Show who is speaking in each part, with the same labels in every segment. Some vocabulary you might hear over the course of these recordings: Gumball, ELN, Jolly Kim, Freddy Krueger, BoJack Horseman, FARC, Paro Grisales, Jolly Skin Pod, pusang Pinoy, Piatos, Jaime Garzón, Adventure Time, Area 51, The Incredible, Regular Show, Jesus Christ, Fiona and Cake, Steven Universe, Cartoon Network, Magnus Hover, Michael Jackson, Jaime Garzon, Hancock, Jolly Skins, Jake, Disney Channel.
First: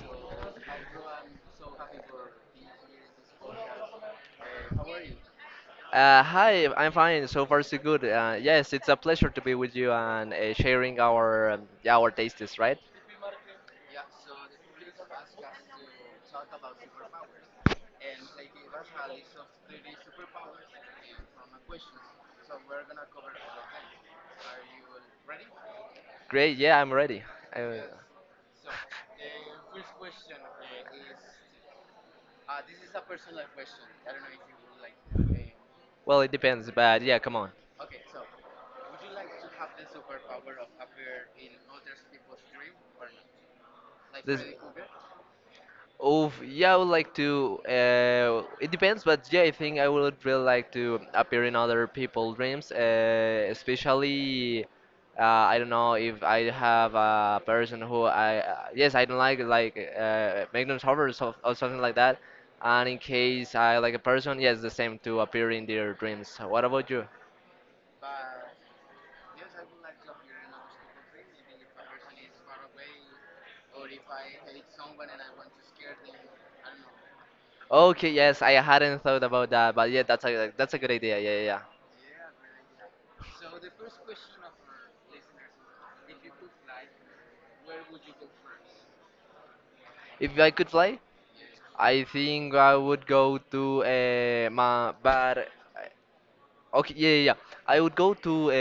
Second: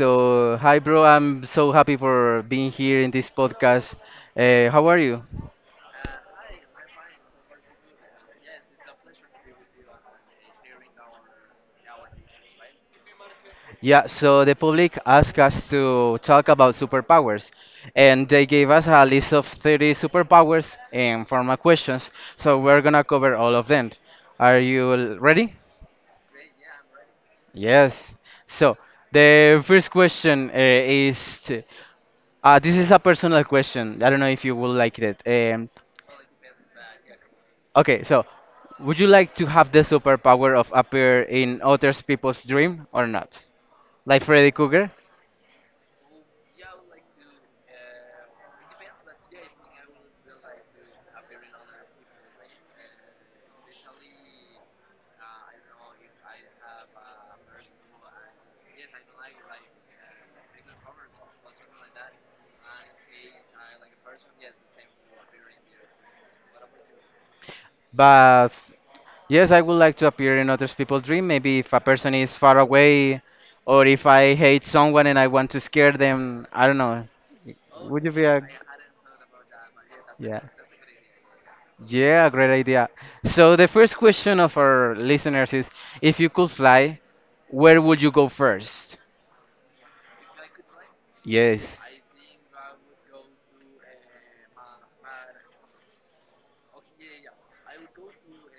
Speaker 1: so hi, bro. I'm so happy for being here in this podcast. How are you?
Speaker 2: Hi, I'm fine. So far, so good. Yes, it's a pleasure to be with you and sharing our yeah, our tastes, right?
Speaker 1: Yeah, so the public asked us to talk about superpowers, and they gave us a list of 30 superpowers in form of questions. So we're gonna cover all of them. Are you ready?
Speaker 2: Great. Yeah, I'm ready. Uh,
Speaker 1: Yes. So the first question is, this is a personal question. I don't know if you will like that.
Speaker 2: well, it depends, but yeah, come on.
Speaker 1: Okay, so would you like to have the superpower of appear in other people's dream or not? Like
Speaker 2: This.
Speaker 1: Freddy Krueger?
Speaker 2: Oh, yeah, I would like to. It depends, but yeah, I think I would really like to appear in other people's dreams, especially. I don't know if I have a person who I yes I don't like Magnus Hover or, so, or something like that, and in case I like a person, yes, the same to appear in their dreams. What about you?
Speaker 1: But yes, I would like to appear in other people's dream. Maybe if a person is far away or if I hate someone and I want to scare them, I don't know. Would
Speaker 2: Okay,
Speaker 1: you be
Speaker 2: yes,
Speaker 1: a,
Speaker 2: I hadn't thought about that, but yeah,
Speaker 1: yeah.
Speaker 2: that's a good idea. Yeah, yeah, yeah.
Speaker 1: Yeah, great idea. So the first question of our listeners is, if you could fly, where would you go first?
Speaker 2: If I could fly,
Speaker 1: Yes.
Speaker 2: I think I would go to my but eh, okay, yeah, yeah, yeah. I would go to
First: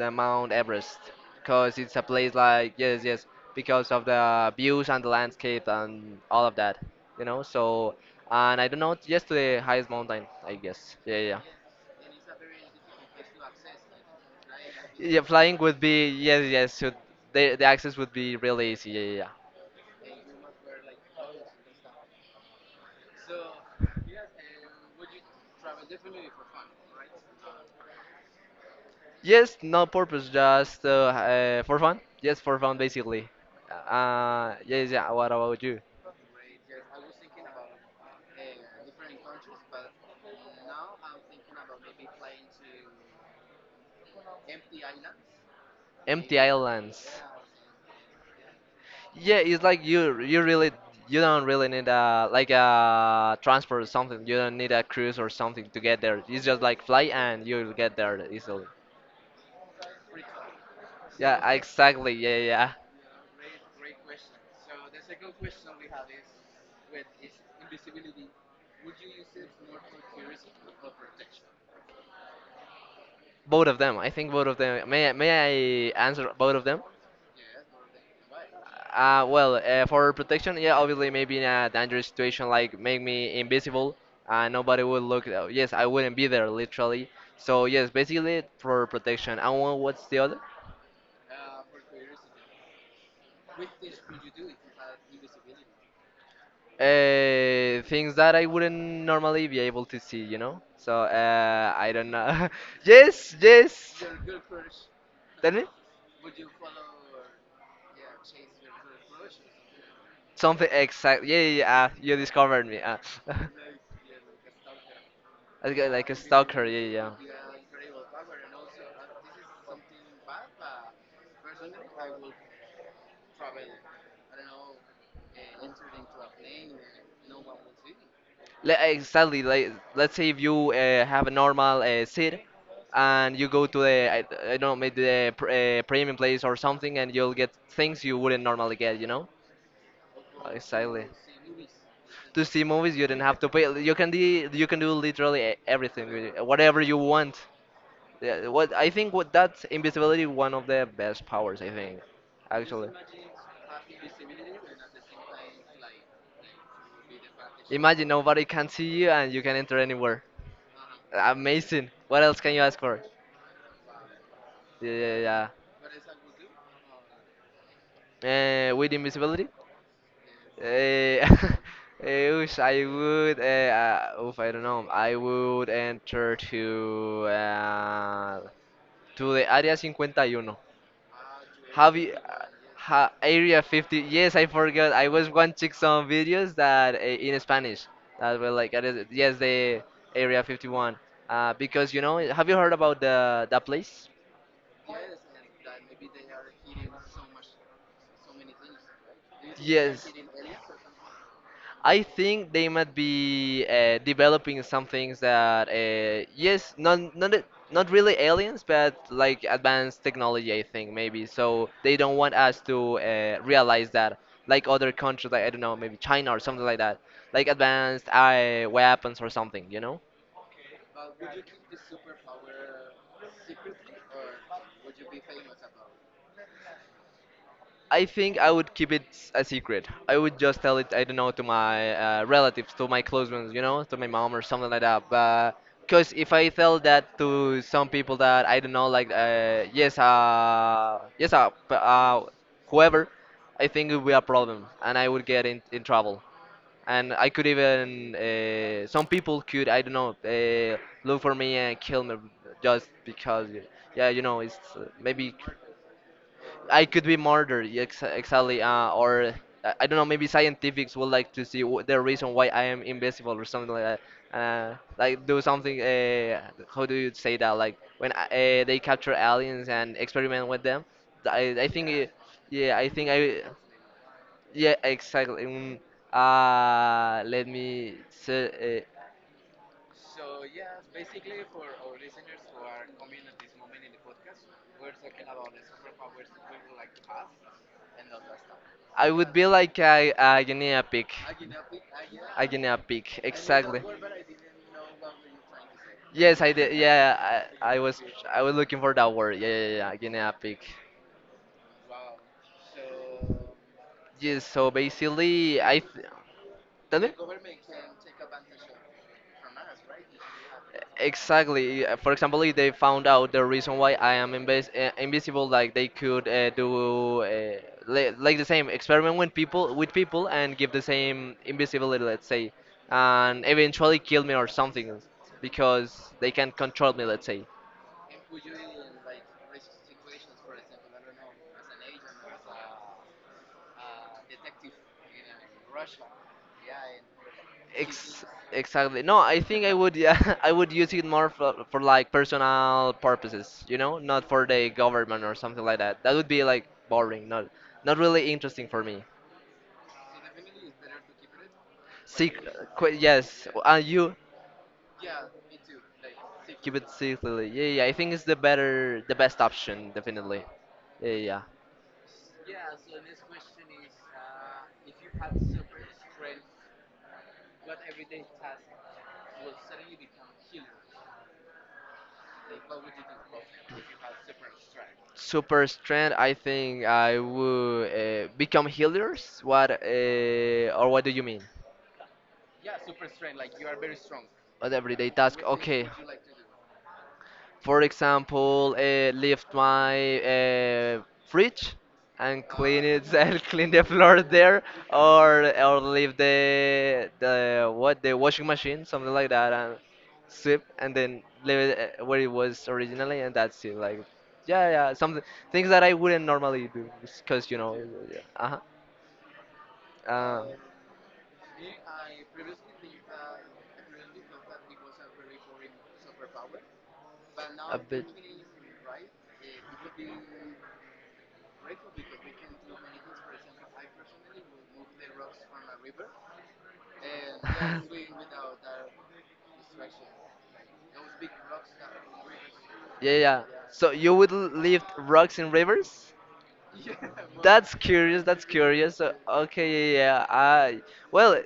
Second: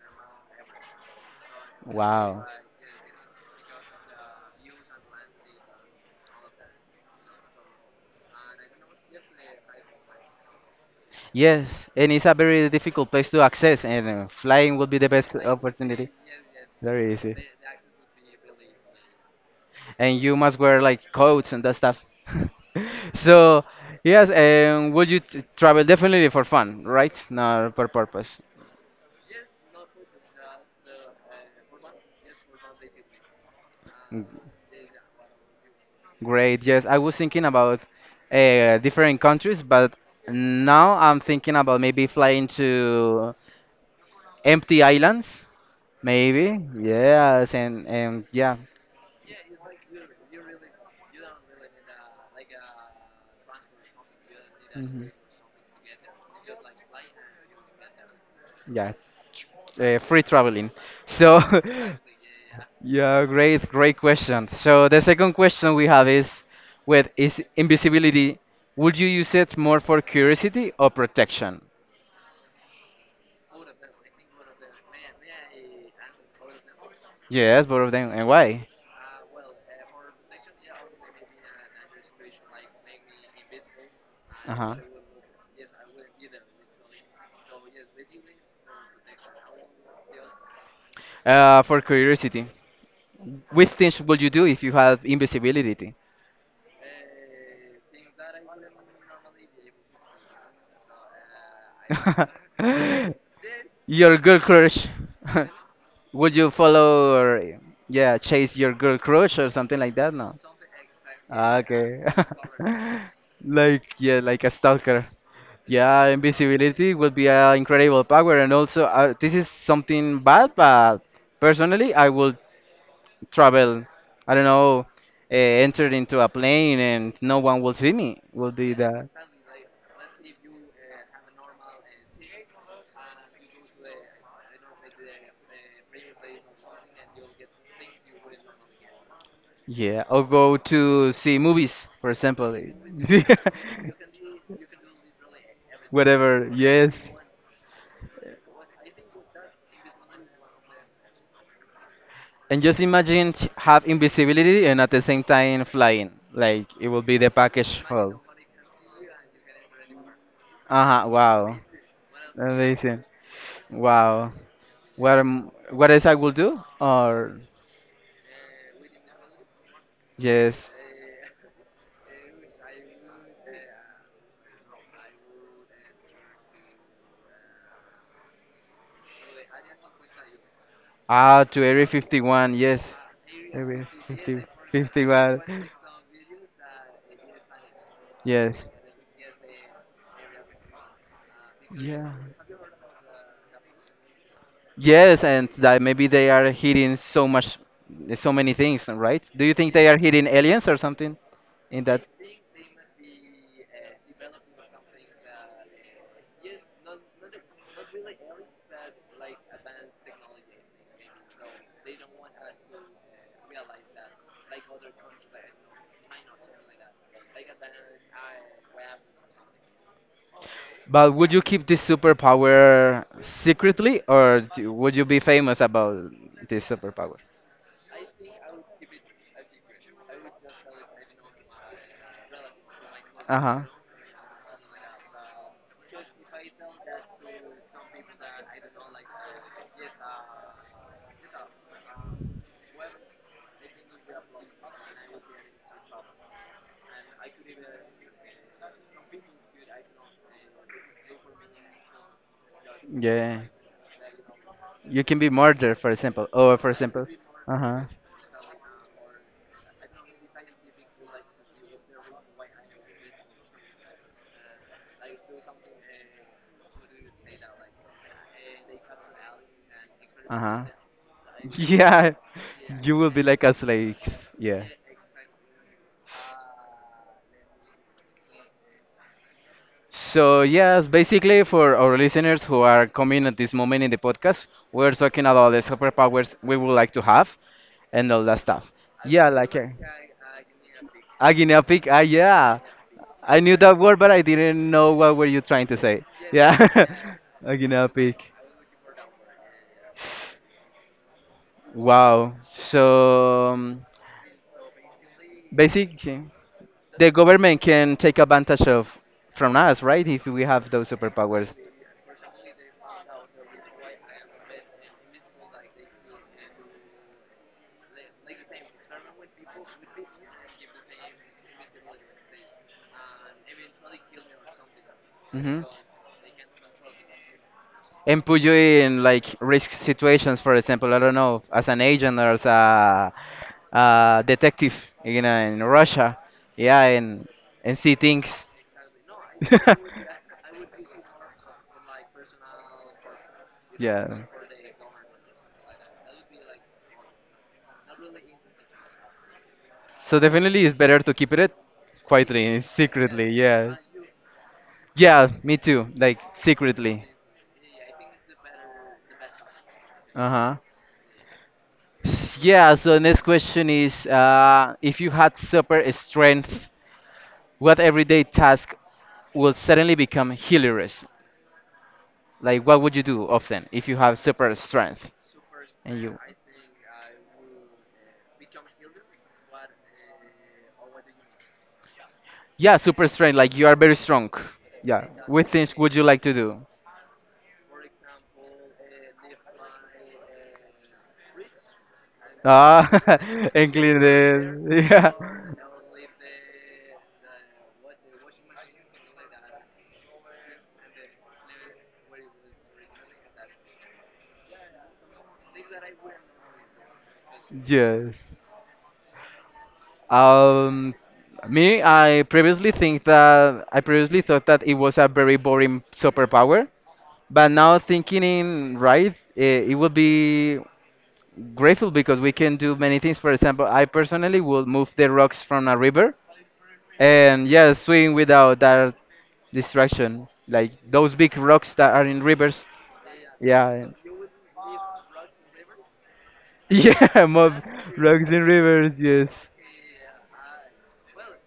Speaker 2: the Mount Everest because it's a place
Speaker 1: Wow.
Speaker 2: like, yes, yes, because of the views and the landscape and all of that, you know. So and I don't know, just to the highest mountain I guess. Yeah, yeah, yeah.
Speaker 1: Yes, and it's a very difficult place to access, and flying would be the
Speaker 2: Yeah,
Speaker 1: best
Speaker 2: flying would be,
Speaker 1: opportunity.
Speaker 2: yes, yes. So
Speaker 1: Very easy.
Speaker 2: the access would be really easy. Yeah, yeah, yeah.
Speaker 1: And you must wear like coats and that stuff. So, yes, and would you t travel definitely for fun, right? Not for purpose.
Speaker 2: Yes, no purpose, just for fun. Yes, for fun, basically. Yes, yeah, yeah. What about you?
Speaker 1: Great. Yes, I was thinking about different countries, but now I'm thinking about maybe flying to empty islands,
Speaker 2: Empty
Speaker 1: maybe.
Speaker 2: islands.
Speaker 1: Yes, and yeah.
Speaker 2: Yeah, it's like you really, you don't really need a, like a transport or something. You don't need a
Speaker 1: Mhm.
Speaker 2: cruise or something to get there. It's just like fly and you'll get there easily.
Speaker 1: Yeah, free traveling. So
Speaker 2: Yeah, exactly. Yeah, yeah, yeah.
Speaker 1: yeah, great, great question. So the second question we have is, with is invisibility, would you use it more for curiosity or protection?
Speaker 2: Both of them. I think both of them. May I answer both of them?
Speaker 1: Yes, both of them, and why?
Speaker 2: For protection, yeah, obviously, maybe in a dangerous situation, like make me invisible,
Speaker 1: Uh-huh.
Speaker 2: nobody would look. Yes, I wouldn't be there, literally. So yes, basically for protection. And what's the other?
Speaker 1: For curiosity, which things would you do if you had invisibility?
Speaker 2: Things that I wouldn't normally be able to see, you know. So I don't know. Yes, yes.
Speaker 1: Your girl crush.
Speaker 2: Tell me
Speaker 1: Would you follow or, yeah, chase your girl crush or something like that? No.
Speaker 2: something exact. Yeah, yeah,
Speaker 1: Ah,
Speaker 2: yeah.
Speaker 1: okay.
Speaker 2: You discovered me.
Speaker 1: Like, yeah, like a stalker.
Speaker 2: Like a
Speaker 1: Yeah,
Speaker 2: like a stalker.
Speaker 1: invisibility
Speaker 2: Yeah,
Speaker 1: would
Speaker 2: yeah,
Speaker 1: be an incredible power, and also this is something bad. But personally, I will
Speaker 2: yeah.
Speaker 1: travel. I don't know, uh, enter into a plane, and no one will see me. Will be that.
Speaker 2: Exactly. Like, let's say if you have a normal seat and you go to the I don't know, maybe the premium place or something, and you'll get things you wouldn't normally get, you know.
Speaker 1: Yeah, or go
Speaker 2: Exactly.
Speaker 1: to see movies, for
Speaker 2: To
Speaker 1: example.
Speaker 2: see movies, you do not have to pay. You can do, you can do literally everything, really,
Speaker 1: Whatever.
Speaker 2: whatever you
Speaker 1: Yes.
Speaker 2: want. Yeah, what I think what that's invisibility one of the best powers, I think,
Speaker 1: And just
Speaker 2: actually.
Speaker 1: imagine have invisibility and at the same time flying. Like it will be the package
Speaker 2: Imagine
Speaker 1: whole.
Speaker 2: nobody can see you and you can enter anywhere.
Speaker 1: Uh huh. Wow.
Speaker 2: Amazing. What else can you ask for?
Speaker 1: Amazing. Wow.
Speaker 2: Yeah, yeah,
Speaker 1: What
Speaker 2: yeah.
Speaker 1: am, what else I will do? Or
Speaker 2: With invisibility?
Speaker 1: yes.
Speaker 2: Uh, I wish I would. Oof, I don't know. I would enter to the Area 51.
Speaker 1: Ah, to Area
Speaker 2: Have you
Speaker 1: 51. Yes.
Speaker 2: Area
Speaker 1: Area
Speaker 2: 50? Yes,
Speaker 1: fifty
Speaker 2: I forgot.
Speaker 1: fifty
Speaker 2: I was
Speaker 1: one.
Speaker 2: watching some videos that in Spanish that were
Speaker 1: Yes.
Speaker 2: like yes, the Area 51. Because you
Speaker 1: Yeah.
Speaker 2: know, have you heard about the that place?
Speaker 1: Yes, and that maybe they are hitting so much, so many things, right? Do you think they are
Speaker 2: Yes.
Speaker 1: hitting aliens or something in that?
Speaker 2: I think they might be developing some things that, yes, not really aliens, but like advanced technology. I think maybe so they don't want us to realize that, like other countries, like I don't know, maybe China or something like that, like advanced weapons or something, you know.
Speaker 1: But would you keep this superpower secretly, or would you be famous about this superpower?
Speaker 2: I think I would keep it a secret. I would just tell it, I don't know, to my relatives, to my close
Speaker 1: Uh
Speaker 2: ones,
Speaker 1: huh.
Speaker 2: you know, to my mom or something like that. But because if I tell that to some people that I don't know, like whoever, I think it would be a problem, and I would get in trouble. And I could even some people could, I don't know, look for me and kill me just
Speaker 1: Yeah.
Speaker 2: because, yeah, you know, it's
Speaker 1: You can be
Speaker 2: maybe
Speaker 1: murdered, for example. Or for
Speaker 2: I could
Speaker 1: example.
Speaker 2: be
Speaker 1: Uh
Speaker 2: murdered,
Speaker 1: huh.
Speaker 2: yeah, ex exactly, or I don't know, maybe scientists would like to see wh the reason why I am invisible or something like that. Like do something. How do you say that? Like when they capture aliens and
Speaker 1: Uh
Speaker 2: experiment with
Speaker 1: huh.
Speaker 2: them. I I think Yeah. it,
Speaker 1: Yeah,
Speaker 2: yeah, I
Speaker 1: you
Speaker 2: think
Speaker 1: will be
Speaker 2: I,
Speaker 1: like a slave. Yeah.
Speaker 2: yeah, exactly. Let me say
Speaker 1: So, yes, basically, for our listeners who are coming at this moment in the podcast, we're talking about the superpowers we would like to have and all that stuff.
Speaker 2: I
Speaker 1: Yeah,
Speaker 2: would be
Speaker 1: like
Speaker 2: like
Speaker 1: a guinea pig. Ah,
Speaker 2: a
Speaker 1: yeah.
Speaker 2: guinea pig
Speaker 1: I knew that
Speaker 2: exactly.
Speaker 1: word, but I didn't know what were you trying to say.
Speaker 2: Yes, I
Speaker 1: Yeah,
Speaker 2: did. Yeah,
Speaker 1: a guinea pig.
Speaker 2: I was looking for that word. Yeah, yeah, yeah. Guinea pig.
Speaker 1: Wow. So,
Speaker 2: Yes. So basically,
Speaker 1: basically,
Speaker 2: tell me
Speaker 1: the government can take advantage of from us, right? If we have those superpowers.
Speaker 2: exactly. For example, if they found out the reason why I am invisible, like they could like the same experiment with people and give the same invisibility, let's say, and eventually kill me or something
Speaker 1: Hmm.
Speaker 2: because they can't control me, let's say.
Speaker 1: And put you in like risk situations, for example, I don't know, as an agent or as a, detective, you know, in Russia, yeah, and see
Speaker 2: Ex
Speaker 1: things.
Speaker 2: Exactly. No, I think I would, yeah, I would use it more for like personal purposes, you know,
Speaker 1: Yeah.
Speaker 2: not for the government or something like that. That would be like boring, not not really interesting for me.
Speaker 1: So definitely it's better to keep it
Speaker 2: Sec
Speaker 1: quietly and
Speaker 2: qu
Speaker 1: secretly,
Speaker 2: Yes,
Speaker 1: yeah.
Speaker 2: and you
Speaker 1: Yeah, me too. Like
Speaker 2: keep it
Speaker 1: secretly.
Speaker 2: secretly. Yeah, yeah, yeah. I think it's the best option, definitely.
Speaker 1: Uh-huh.
Speaker 2: Yeah, yeah, yeah.
Speaker 1: Yeah, so next question is, if you had super strength, what everyday task will suddenly become hilarious? Like what would you do often if you have super strength
Speaker 2: Super
Speaker 1: and
Speaker 2: strength,
Speaker 1: you.
Speaker 2: I think I would become healers. What Or what do you mean?
Speaker 1: Yeah, super strength, like you are very strong.
Speaker 2: What
Speaker 1: Yeah.
Speaker 2: everyday task?
Speaker 1: What things
Speaker 2: Okay.
Speaker 1: would you like to do?
Speaker 2: For example, lift my fridge and clean
Speaker 1: Ah,
Speaker 2: it and clean
Speaker 1: and
Speaker 2: the
Speaker 1: clean
Speaker 2: floor there,
Speaker 1: the, yeah.
Speaker 2: or leave the washing machine, something like that, and sweep and then leave it where it was originally, and that's it. Like, yeah, yeah, something, things that I wouldn't normally do because, you know,
Speaker 1: Yes.
Speaker 2: yeah, uh-huh. Uh,
Speaker 1: Um, Me, I previously think that I previously thought that it was a very boring superpower, but
Speaker 2: a
Speaker 1: now
Speaker 2: bit.
Speaker 1: thinking in right, it would be grateful because we can do many things. For example, I personally will move the rocks from a river, and yes, swim without that distraction. Like those big rocks that are in rivers.
Speaker 2: Yeah, yeah, yeah.
Speaker 1: Yeah,
Speaker 2: So you would lift rocks in rivers? Well,
Speaker 1: yeah, mob
Speaker 2: that's curious.
Speaker 1: rocks in
Speaker 2: That's
Speaker 1: rivers.
Speaker 2: curious. Yeah.
Speaker 1: Yes,
Speaker 2: Okay, yeah, yeah, yeah. I, well, uh,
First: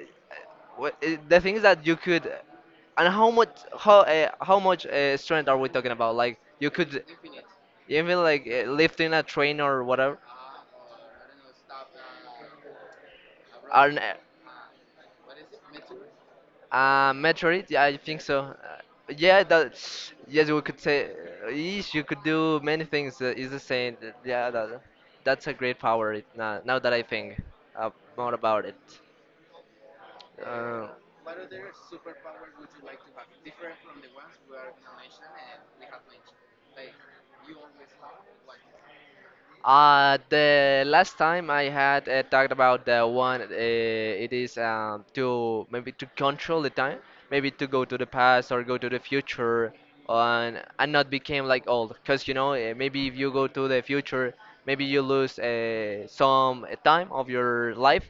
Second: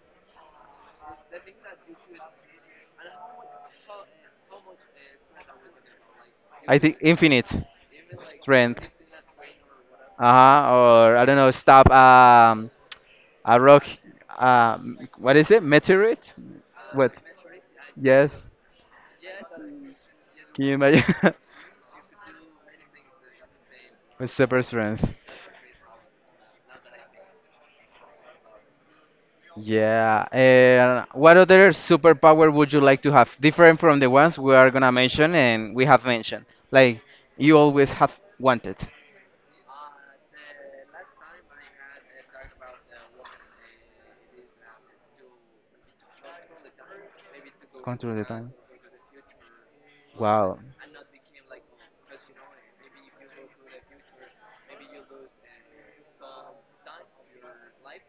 Speaker 2: wh- uh, the thing is that you could, and how much how much strength are we talking about? Like you
Speaker 1: I think
Speaker 2: could
Speaker 1: infinite
Speaker 2: even like
Speaker 1: strength.
Speaker 2: lifting a train or whatever,
Speaker 1: Uh-huh, or I don't know, stop a rock,
Speaker 2: and
Speaker 1: what is it? Meteorite? What?
Speaker 2: Metroid, yeah, I think
Speaker 1: Yes,
Speaker 2: so. Yeah, that. Yes, we
Speaker 1: can you
Speaker 2: could
Speaker 1: imagine?
Speaker 2: say. Eesh, you could do many things. Is the same.
Speaker 1: With
Speaker 2: Yeah,
Speaker 1: super
Speaker 2: that,
Speaker 1: strength.
Speaker 2: that's a great power. It, now, now that I think uh, more about it.
Speaker 1: Yeah.
Speaker 2: Uh,
Speaker 1: And what other superpower would you like to have? Different from the ones we are gonna mention and we have mentioned. Like you always have wanted.
Speaker 2: The last time I had talked about the one, it is to maybe to control the time, maybe to go to the
Speaker 1: Control the
Speaker 2: past
Speaker 1: time.
Speaker 2: or go to the future,
Speaker 1: Wow.
Speaker 2: and not become like old. Cause you know, maybe if you go to the future, maybe you lose some time of your life,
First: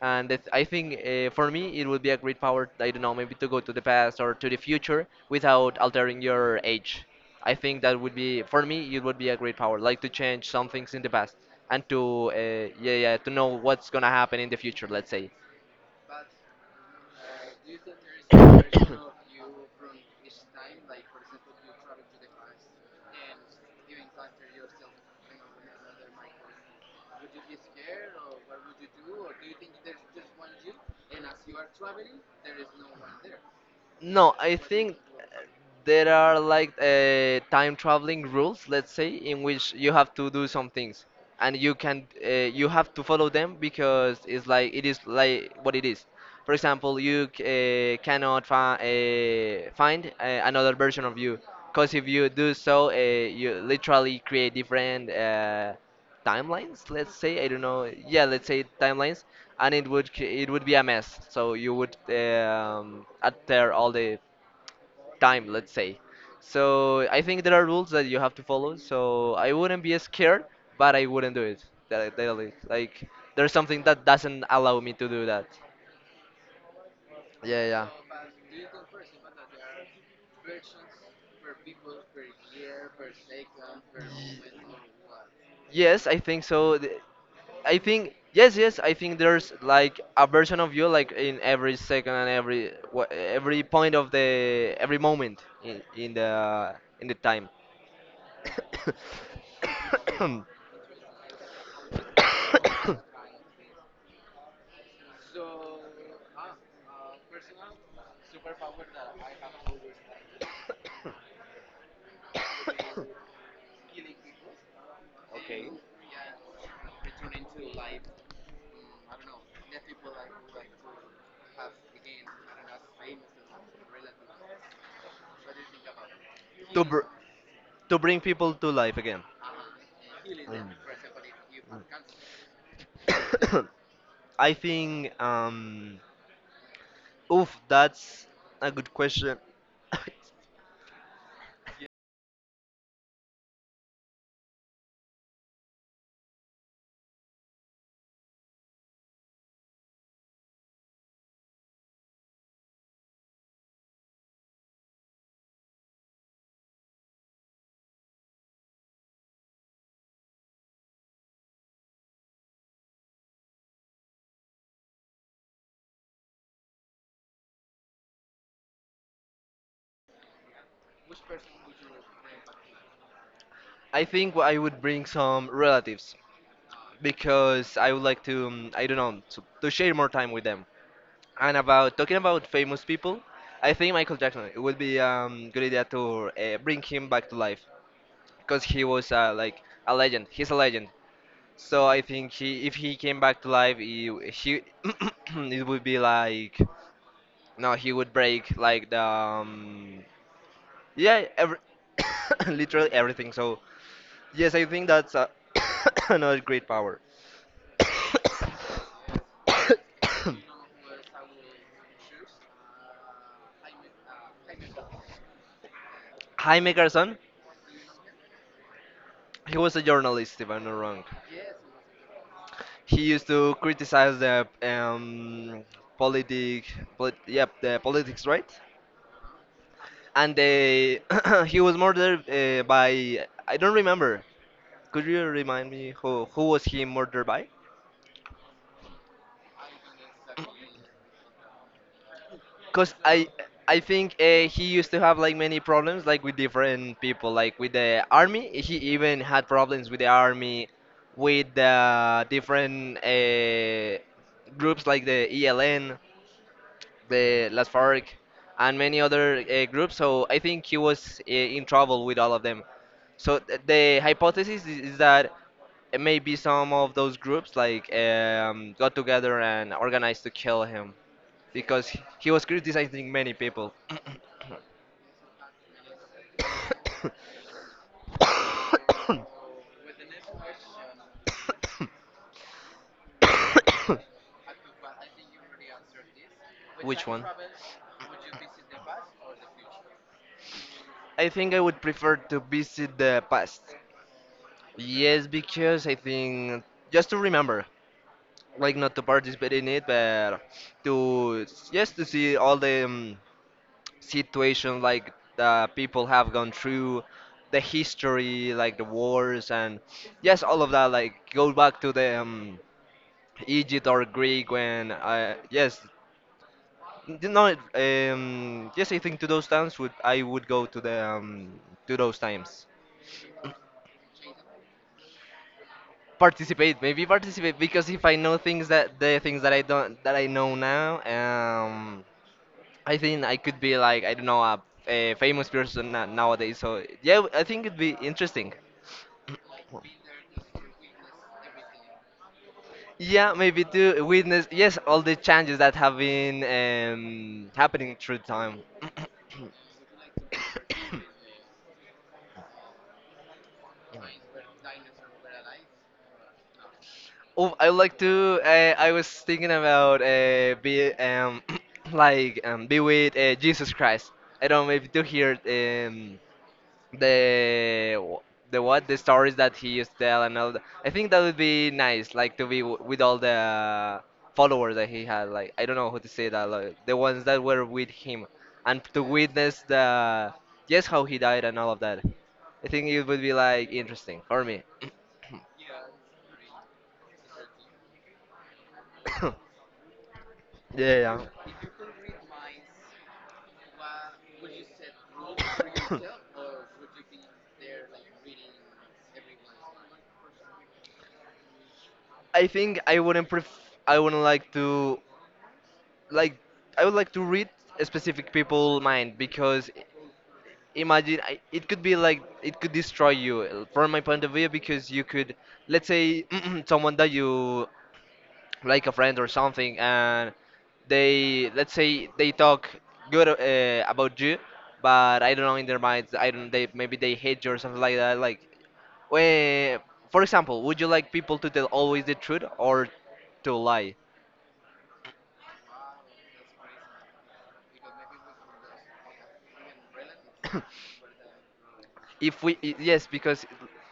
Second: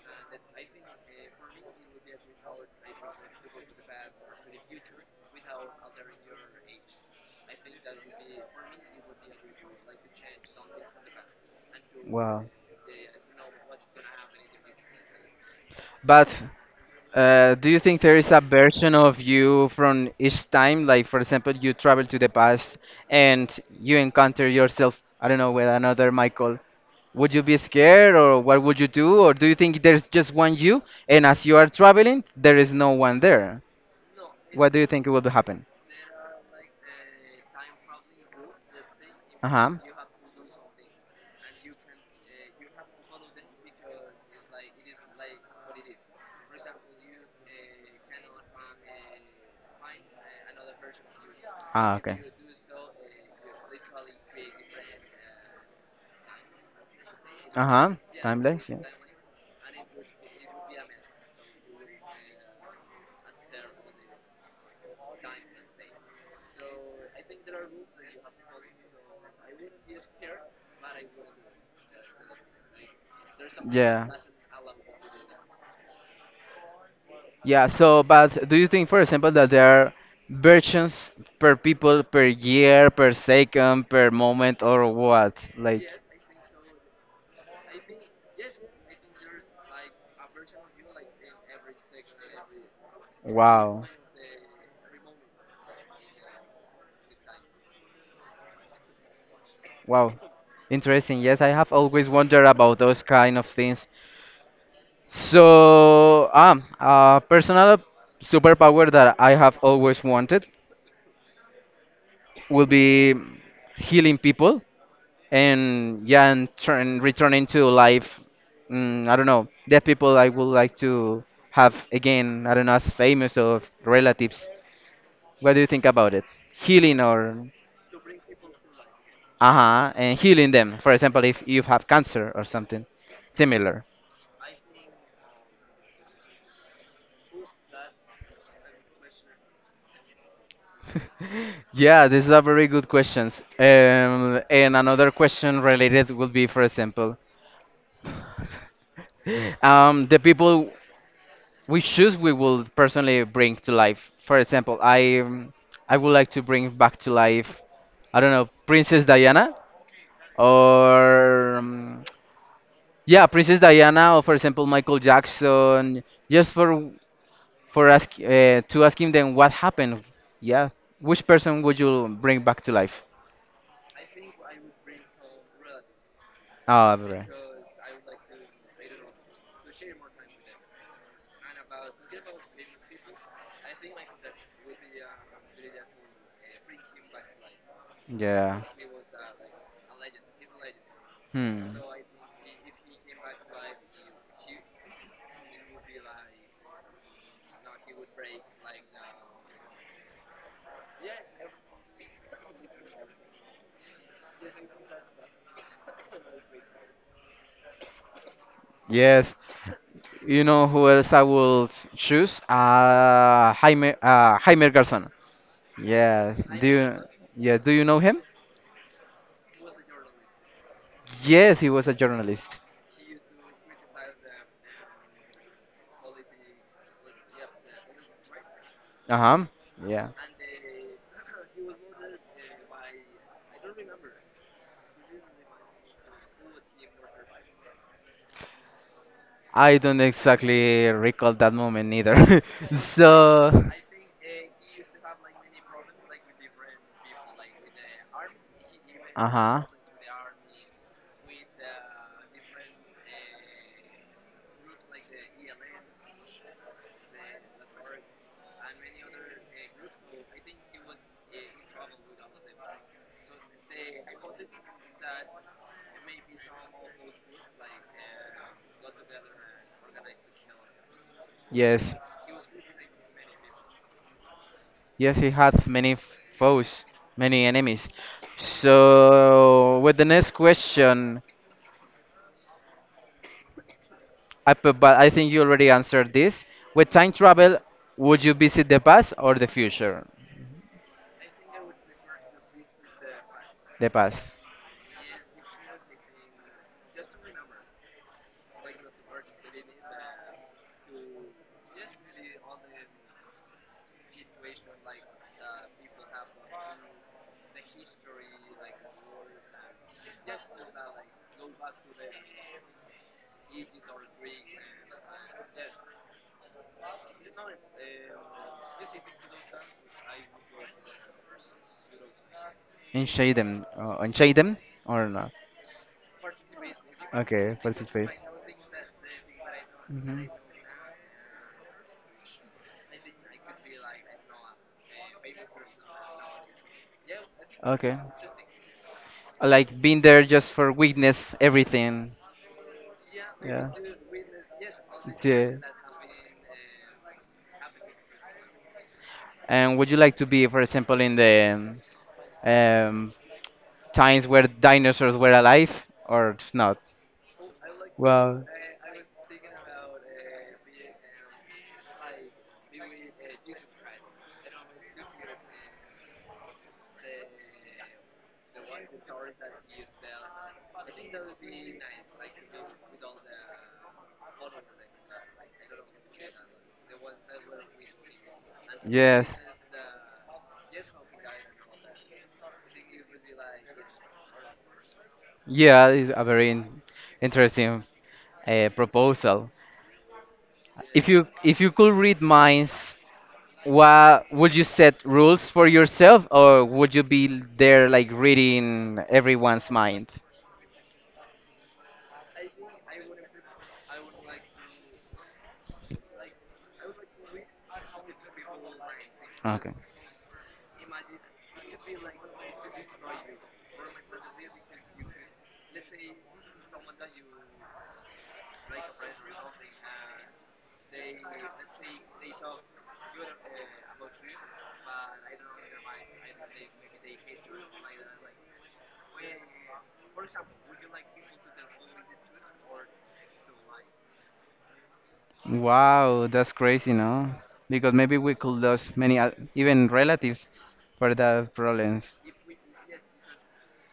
Speaker 2: and it, I think, for me it would be a great power. I don't know, maybe to go to the past or to the future without altering your age. I think that would be for me. It would be a great power, like to change some things in the past and to
Speaker 1: Wow.
Speaker 2: yeah, yeah, to know what's gonna happen in the future. Let's say,
Speaker 1: But do you think there is a version of you from each time? Like, for example, you travel to the past and you encounter yourself, I don't know, with another Michael. Would you be scared or what would you do? Or do you think there's just one you, and as you are traveling, there is no one there?
Speaker 2: no, I
Speaker 1: What do you
Speaker 2: think
Speaker 1: think will happen?
Speaker 2: there are like time traveling rules, let's say, in
Speaker 1: Uh huh.
Speaker 2: which you have to do some things, and you can you have to follow them because it's like it is like what it is. For example, you cannot find another version of you, because
Speaker 1: Ah,
Speaker 2: if
Speaker 1: okay.
Speaker 2: you do so, you literally create different timelines, let's say. I don't
Speaker 1: Uh
Speaker 2: know,
Speaker 1: huh.
Speaker 2: yeah, let's say
Speaker 1: Timeless, yeah.
Speaker 2: timelines, and it would be a mess, so you would alter all the time, let's say. So I think there are rules that you have to follow, so I wouldn't be scared, but I wouldn't do it that daily. Like there's something that
Speaker 1: Yeah.
Speaker 2: doesn't allow me to do that. Yeah,
Speaker 1: Yeah,
Speaker 2: yeah.
Speaker 1: so, but do you think, for example, that there are versions per people, per year, per
Speaker 2: Y-
Speaker 1: second, per moment, or what? Like,
Speaker 2: yes, I think so. Th- I think Yes, yes. I think there's like a version of you like in every second and every every
Speaker 1: wow.
Speaker 2: point of the every moment in the time.
Speaker 1: Wow, interesting. Yes, I have always wondered about those kind of things. So, a personal superpower that I have always wanted will be healing people, and yeah, and turn returning to life. I don't know, dead people I would like to have again. I don't know, as famous or relatives. What do you think about it?
Speaker 2: to
Speaker 1: Healing
Speaker 2: br-
Speaker 1: or
Speaker 2: to bring people to life again.
Speaker 1: uh-huh, and healing them. For example, if you have cancer or something similar.
Speaker 2: I think, oof, that's a good question.
Speaker 1: Yeah, this is a very good questions. And another question related would be, for example, the people we choose, we will personally bring to life. For example, I would like to bring back to life, I don't know, Princess Diana, or yeah, Princess Diana, or for example Michael Jackson. Just for ask, to asking them what happened. Yeah, which person would you bring back to life?
Speaker 2: I think I would bring some relatives
Speaker 1: Oh, right.
Speaker 2: because I would like to, I don't know, to share more time with them. And about talking about famous people, I think Michael Jackson. It would be good idea to bring him back to life
Speaker 1: Yeah.
Speaker 2: because he was, like, a legend. He's a legend.
Speaker 1: Hmm.
Speaker 2: So I think he, if he came back to life, he it would be like, no, he would break like the yeah, every, literally everything. So yes, I think that's another great power.
Speaker 1: Yes, you know who else I will choose? Jaime Garzon. Yes. Do
Speaker 2: Jaime
Speaker 1: you?
Speaker 2: Garzón,
Speaker 1: Yeah. Do you know him?
Speaker 2: he was a journalist, if I'm not wrong.
Speaker 1: Yes, he was a journalist.
Speaker 2: He used to criticize the politic, polit yep, the politics, right?
Speaker 1: Uh-huh. Yeah.
Speaker 2: And they, he was murdered by I don't remember. Could you remind me who was he murdered by?
Speaker 1: I don't exactly recall that moment either.
Speaker 2: Cause
Speaker 1: So.
Speaker 2: I think he used to have like many problems, like with different people, like with the army. He even had
Speaker 1: Uh-huh.
Speaker 2: problems with the army, with the different groups like the ELN, the Las FARC, and many other groups. So I think he was in trouble with all of them. So the hypothesis is that maybe some of those groups, like got together and organized to kill him because
Speaker 1: Yes.
Speaker 2: he was criticizing many people.
Speaker 1: Yes, he had many foes, many enemies. So, with the next question, but I think you already answered this. With
Speaker 2: Which
Speaker 1: time
Speaker 2: one?
Speaker 1: travel, would you visit the past or the future?
Speaker 2: I think I would prefer to visit the past.
Speaker 1: The past.
Speaker 2: Yes, because I think, just to remember, like not to participate in it, but to just to see all the situation like the people have gone through, the history, like the wars, and yes, all of that. Like go back to the Egypt or Greek when I, yes, you know, yes, I think to those times would, I would go to the to those times.
Speaker 1: In Shadem or no?
Speaker 2: Participate, maybe participate,
Speaker 1: Okay,
Speaker 2: because if
Speaker 1: participate.
Speaker 2: I know things, that the things that I don't, that I
Speaker 1: Hmm.
Speaker 2: know now, I think I could be like, I don't know, a famous person nowadays. So yeah, I think it'd be
Speaker 1: Okay.
Speaker 2: interesting.
Speaker 1: Like being there just for witness everything.
Speaker 2: Yeah, maybe
Speaker 1: Yeah.
Speaker 2: to witness, yes, all the
Speaker 1: Yeah.
Speaker 2: changes that have been happening through time.
Speaker 1: And would you like to be, for example, in the um, times where dinosaurs were alive or not?
Speaker 2: Oh, I would like to,
Speaker 1: Well,
Speaker 2: I was thinking about be like be with Jesus Christ. I don't know if you hear um the the what the stories that he used to tell and all that. I think that would be nice, like to be with all the followers that he had. Like, I don't know how to say that, like the ones that were with him, and to
Speaker 1: yes.
Speaker 2: witness the, just how he died and all of that. I think it would be like interesting for me.
Speaker 1: Yeah, it's a very interesting
Speaker 2: Yeah.
Speaker 1: proposal. If
Speaker 2: Yeah.
Speaker 1: you if you could read minds, what would you set rules for yourself, or would you be there like reading everyone's mind?
Speaker 2: I think I wouldn't pref- I wouldn't like to, like, I would like to read a specific people mind because
Speaker 1: Okay.
Speaker 2: imagine, I, it could be like, it could destroy you, from my point of view, because you could, let's say, someone that you, like a friend or something, and they, let's say, they talk good about you, but I don't know, in their minds, I don't, they, maybe they hate you or something like that. Like, when, for example, would you like people to tell always the truth or to lie?
Speaker 1: Wow, that's crazy, no? Because maybe we could lose many, even relatives for the problems.
Speaker 2: If we I- Yes, because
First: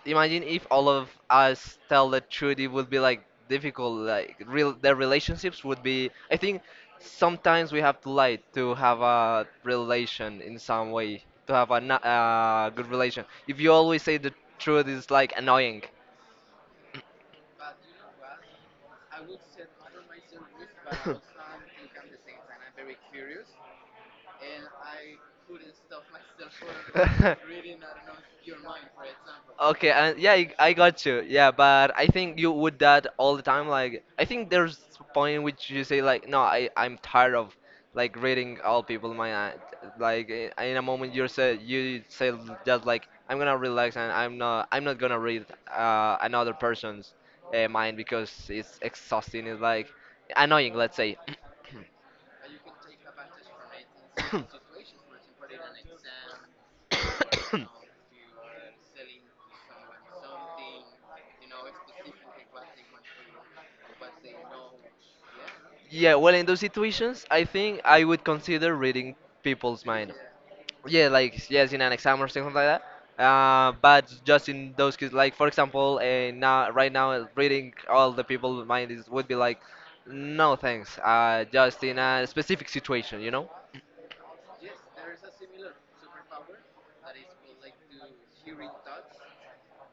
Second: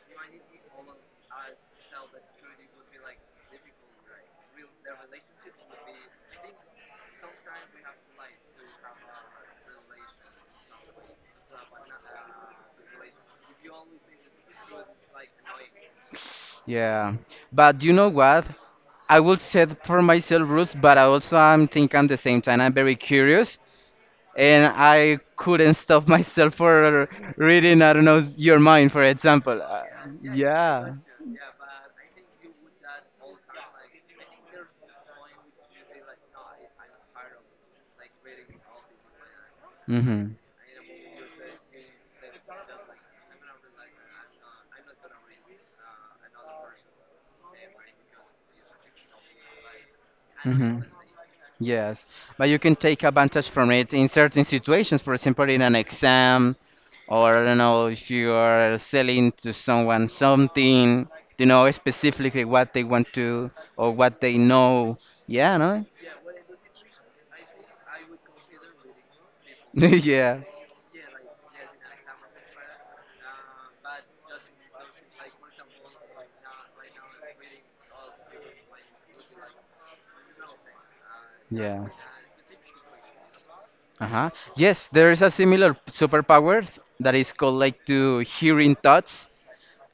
Speaker 2: imagine if all of us tell the truth, it would be like difficult, like real, their relationships would be, I think. Sometimes we have to lie to have a relation, in some way to have a good relation. If you always say the truth, it's like annoying.
Speaker 1: Yeah. But you know what? I will set for myself rules, but I also I'm think I'm the same time. I'm very curious, and I couldn't stop myself for reading, I don't know, your mind, for example.
Speaker 2: Okay, and yeah, I
Speaker 1: Yeah.
Speaker 2: got you. Yeah, but I think you would that all the time. Like, I think there's a point in which you say like, no, I'm tired of like reading all people in my eye." Like,
Speaker 1: Mm-hmm.
Speaker 2: in a moment you say, you say, just like, I'm gonna relax and I'm not, I'm not gonna read another person's mind because it's exhausting. It's like annoying,
Speaker 1: Mm-hmm.
Speaker 2: let's say.
Speaker 1: Yes, but you can take advantage from it in certain situations. For example, in an exam, or I don't know if you are selling to someone something, you know specifically what they want to or what they know. Yeah, no?
Speaker 2: Yeah, well, in those situations, I think I would consider reading people's mind.
Speaker 1: Yeah,
Speaker 2: Yeah, like yes, in an exam or something like that. But just in those cases, like for example, now right now, reading all the people's mind is, would be like, no thanks. Just
Speaker 1: yeah.
Speaker 2: in a specific situation, you know.
Speaker 1: Uh-huh. Yes, there is a similar superpower that is called like to hearing thoughts.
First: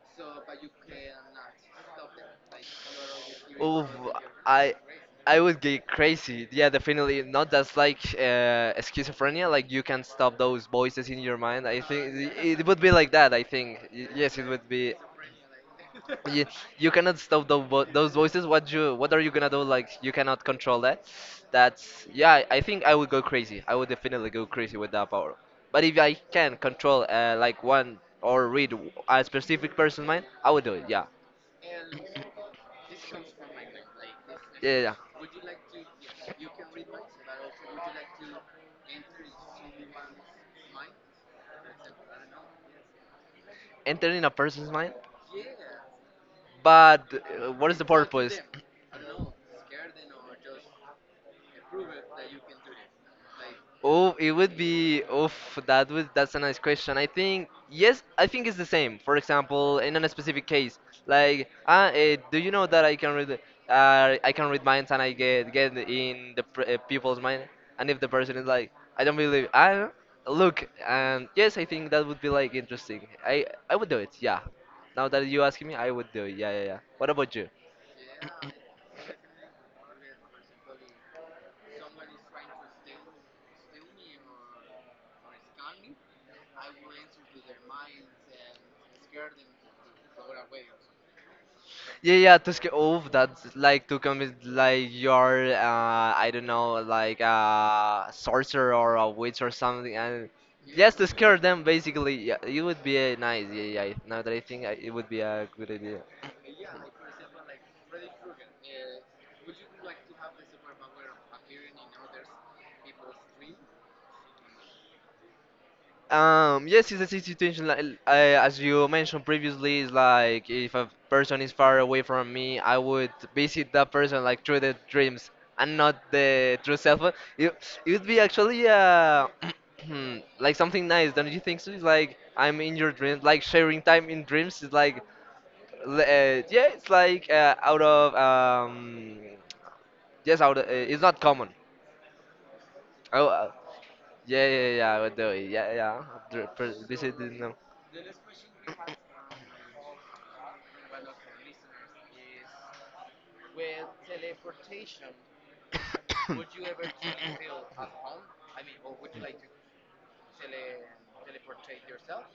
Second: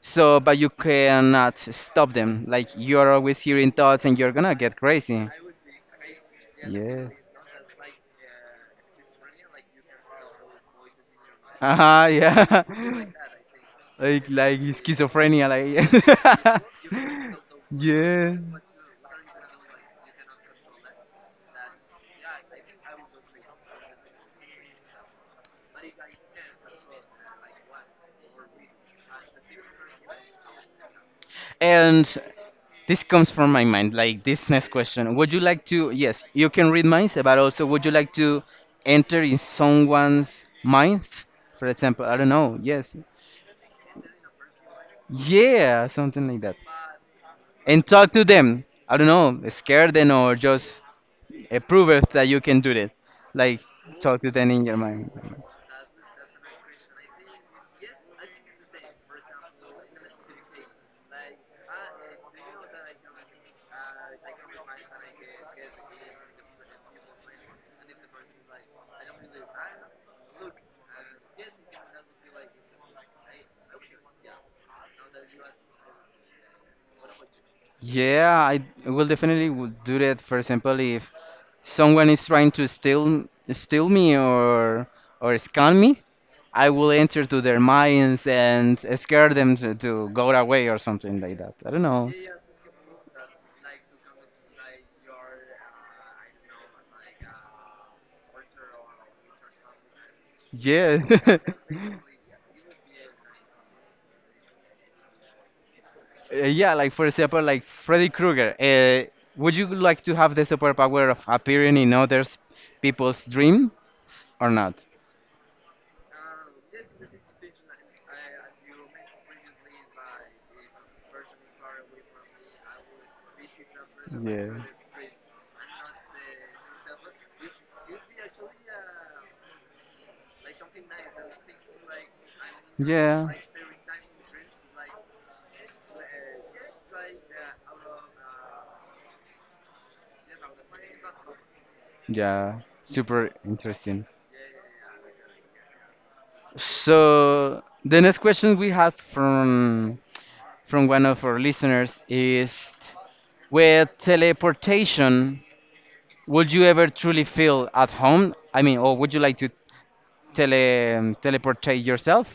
Speaker 1: So, but you cannot stop them. Like you're always hearing
Speaker 2: Oof,
Speaker 1: thoughts, and you're gonna get
Speaker 2: I
Speaker 1: crazy.
Speaker 2: I would get crazy. Yeah,
Speaker 1: Yeah.
Speaker 2: definitely. Not, that's like schizophrenia. Like you can stop those voices in your mind. I think
Speaker 1: Uh-huh,
Speaker 2: it,
Speaker 1: yeah.
Speaker 2: it would be like that. I think
Speaker 1: Like
Speaker 2: yes, it
Speaker 1: like
Speaker 2: would be,
Speaker 1: schizophrenia,
Speaker 2: you,
Speaker 1: like.
Speaker 2: you cannot stop those, those
Speaker 1: Yeah.
Speaker 2: voices. What you, what are you gonna do? Like you cannot control that. That's, yeah, I think I would go crazy. I would definitely go crazy with that power. But if I can control like one, or read a specific person's mind, I would do it. Yeah.
Speaker 1: And
Speaker 2: Yeah,
Speaker 1: this comes from my mind, like this next
Speaker 2: yeah. Yeah.
Speaker 1: question. Would you like to, yes, you can read minds, but also would you like to enter in someone's mind? For example, I don't know, yes.
Speaker 2: Entering a person's mind,
Speaker 1: Yeah, something like that.
Speaker 2: but what is the
Speaker 1: And talk to
Speaker 2: purpose?
Speaker 1: them. I don't know, scare them or just prove it that you can do it. Like
Speaker 2: Oh,
Speaker 1: talk to
Speaker 2: it
Speaker 1: them
Speaker 2: would
Speaker 1: in your
Speaker 2: be.
Speaker 1: mind.
Speaker 2: Oof, that would. That's a nice question. I think yes. I think it's the same. For example, in a specific case, like, ah, do you know that I can read minds and I get in the people's mind, and if the person is like, I don't believe, I look, and yes, I think that would be like interesting. I would do it. Yeah. Now that you asking me, I would do it. Yeah, yeah, yeah. What about you?
Speaker 1: Yeah, I will definitely will do that. For example, if someone is trying to steal me or scam me, I will enter to their minds and scare them to go away or something like that. I don't know.
Speaker 2: Yeah, yeah, to scare off. That's like to commit like your, I don't know, like a sorcerer or a witch or something, and just
Speaker 1: Yeah.
Speaker 2: to scare them basically. Yeah, it would be nice. Yeah, yeah. Now that I think, I, it would be a good idea.
Speaker 1: Yeah, like for example, like Freddy Krueger. Would you like to have the superpower of appearing in others' people's dreams or not?
Speaker 2: Yes, it's a situation like as you mentioned previously. Is like, if a person is far away from me, I would visit that person like
Speaker 1: Yeah.
Speaker 2: through the dreams and not the through cell phone. It would be actually like something nice, don't you think so? It's like, I'm in your dreams,
Speaker 1: Yeah.
Speaker 2: like sharing time in dreams. Is like yeah, it's like out of yes, out of, it's not common.
Speaker 1: Yeah,
Speaker 2: Oh,
Speaker 1: super interesting.
Speaker 2: yeah, yeah, yeah, I would do it. Yeah, yeah. Visit, you
Speaker 1: So the next question we have from one of our listeners is, with teleportation,
Speaker 2: know.
Speaker 1: would you ever truly feel at home? I mean, or would you like to teleportate yourself?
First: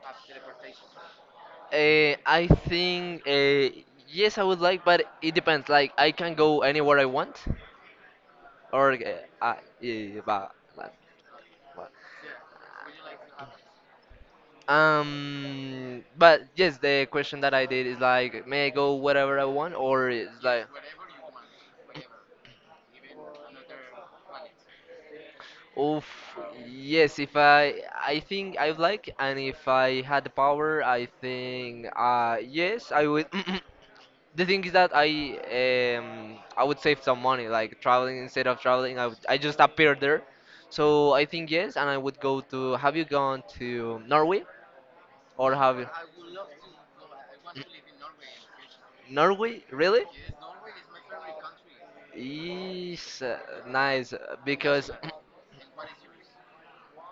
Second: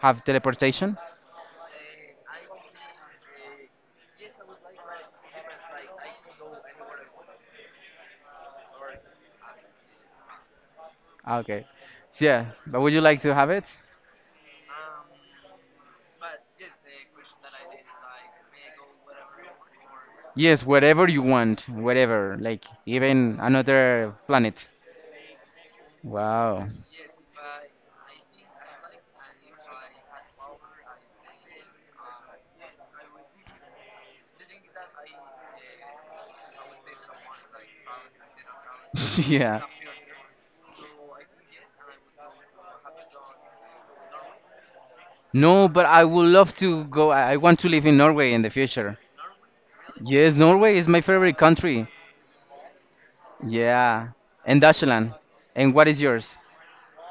Speaker 1: Have teleportation?
Speaker 2: I think yes, I would like, but it depends. Like I can go anywhere I want, or I, eh, but,
Speaker 1: Okay.
Speaker 2: but-
Speaker 1: So, yeah, but would you like to have it?
Speaker 2: but yes, the question that I did is like, may I go wherever I want, or it's
Speaker 1: Yes,
Speaker 2: like,
Speaker 1: wherever you want, wherever, like even another planet.
Speaker 2: oof,
Speaker 1: Wow.
Speaker 2: yes, if I, I think I would like, and if I had the power, I think, yes, I would. The thing is that I, I would save some money, like traveling instead of traveling. I, would, I just
Speaker 1: Yeah.
Speaker 2: appeared there, so I think yes, and I would go to. Have you gone to Norway or
Speaker 1: No,
Speaker 2: have
Speaker 1: but
Speaker 2: you?
Speaker 1: I would love to go. I want to live in Norway in the future.
Speaker 2: Norway, really?
Speaker 1: Yes, Norway is my favorite country.
Speaker 2: Is
Speaker 1: Yeah.
Speaker 2: nice
Speaker 1: And
Speaker 2: because
Speaker 1: Dutchland. And what is yours?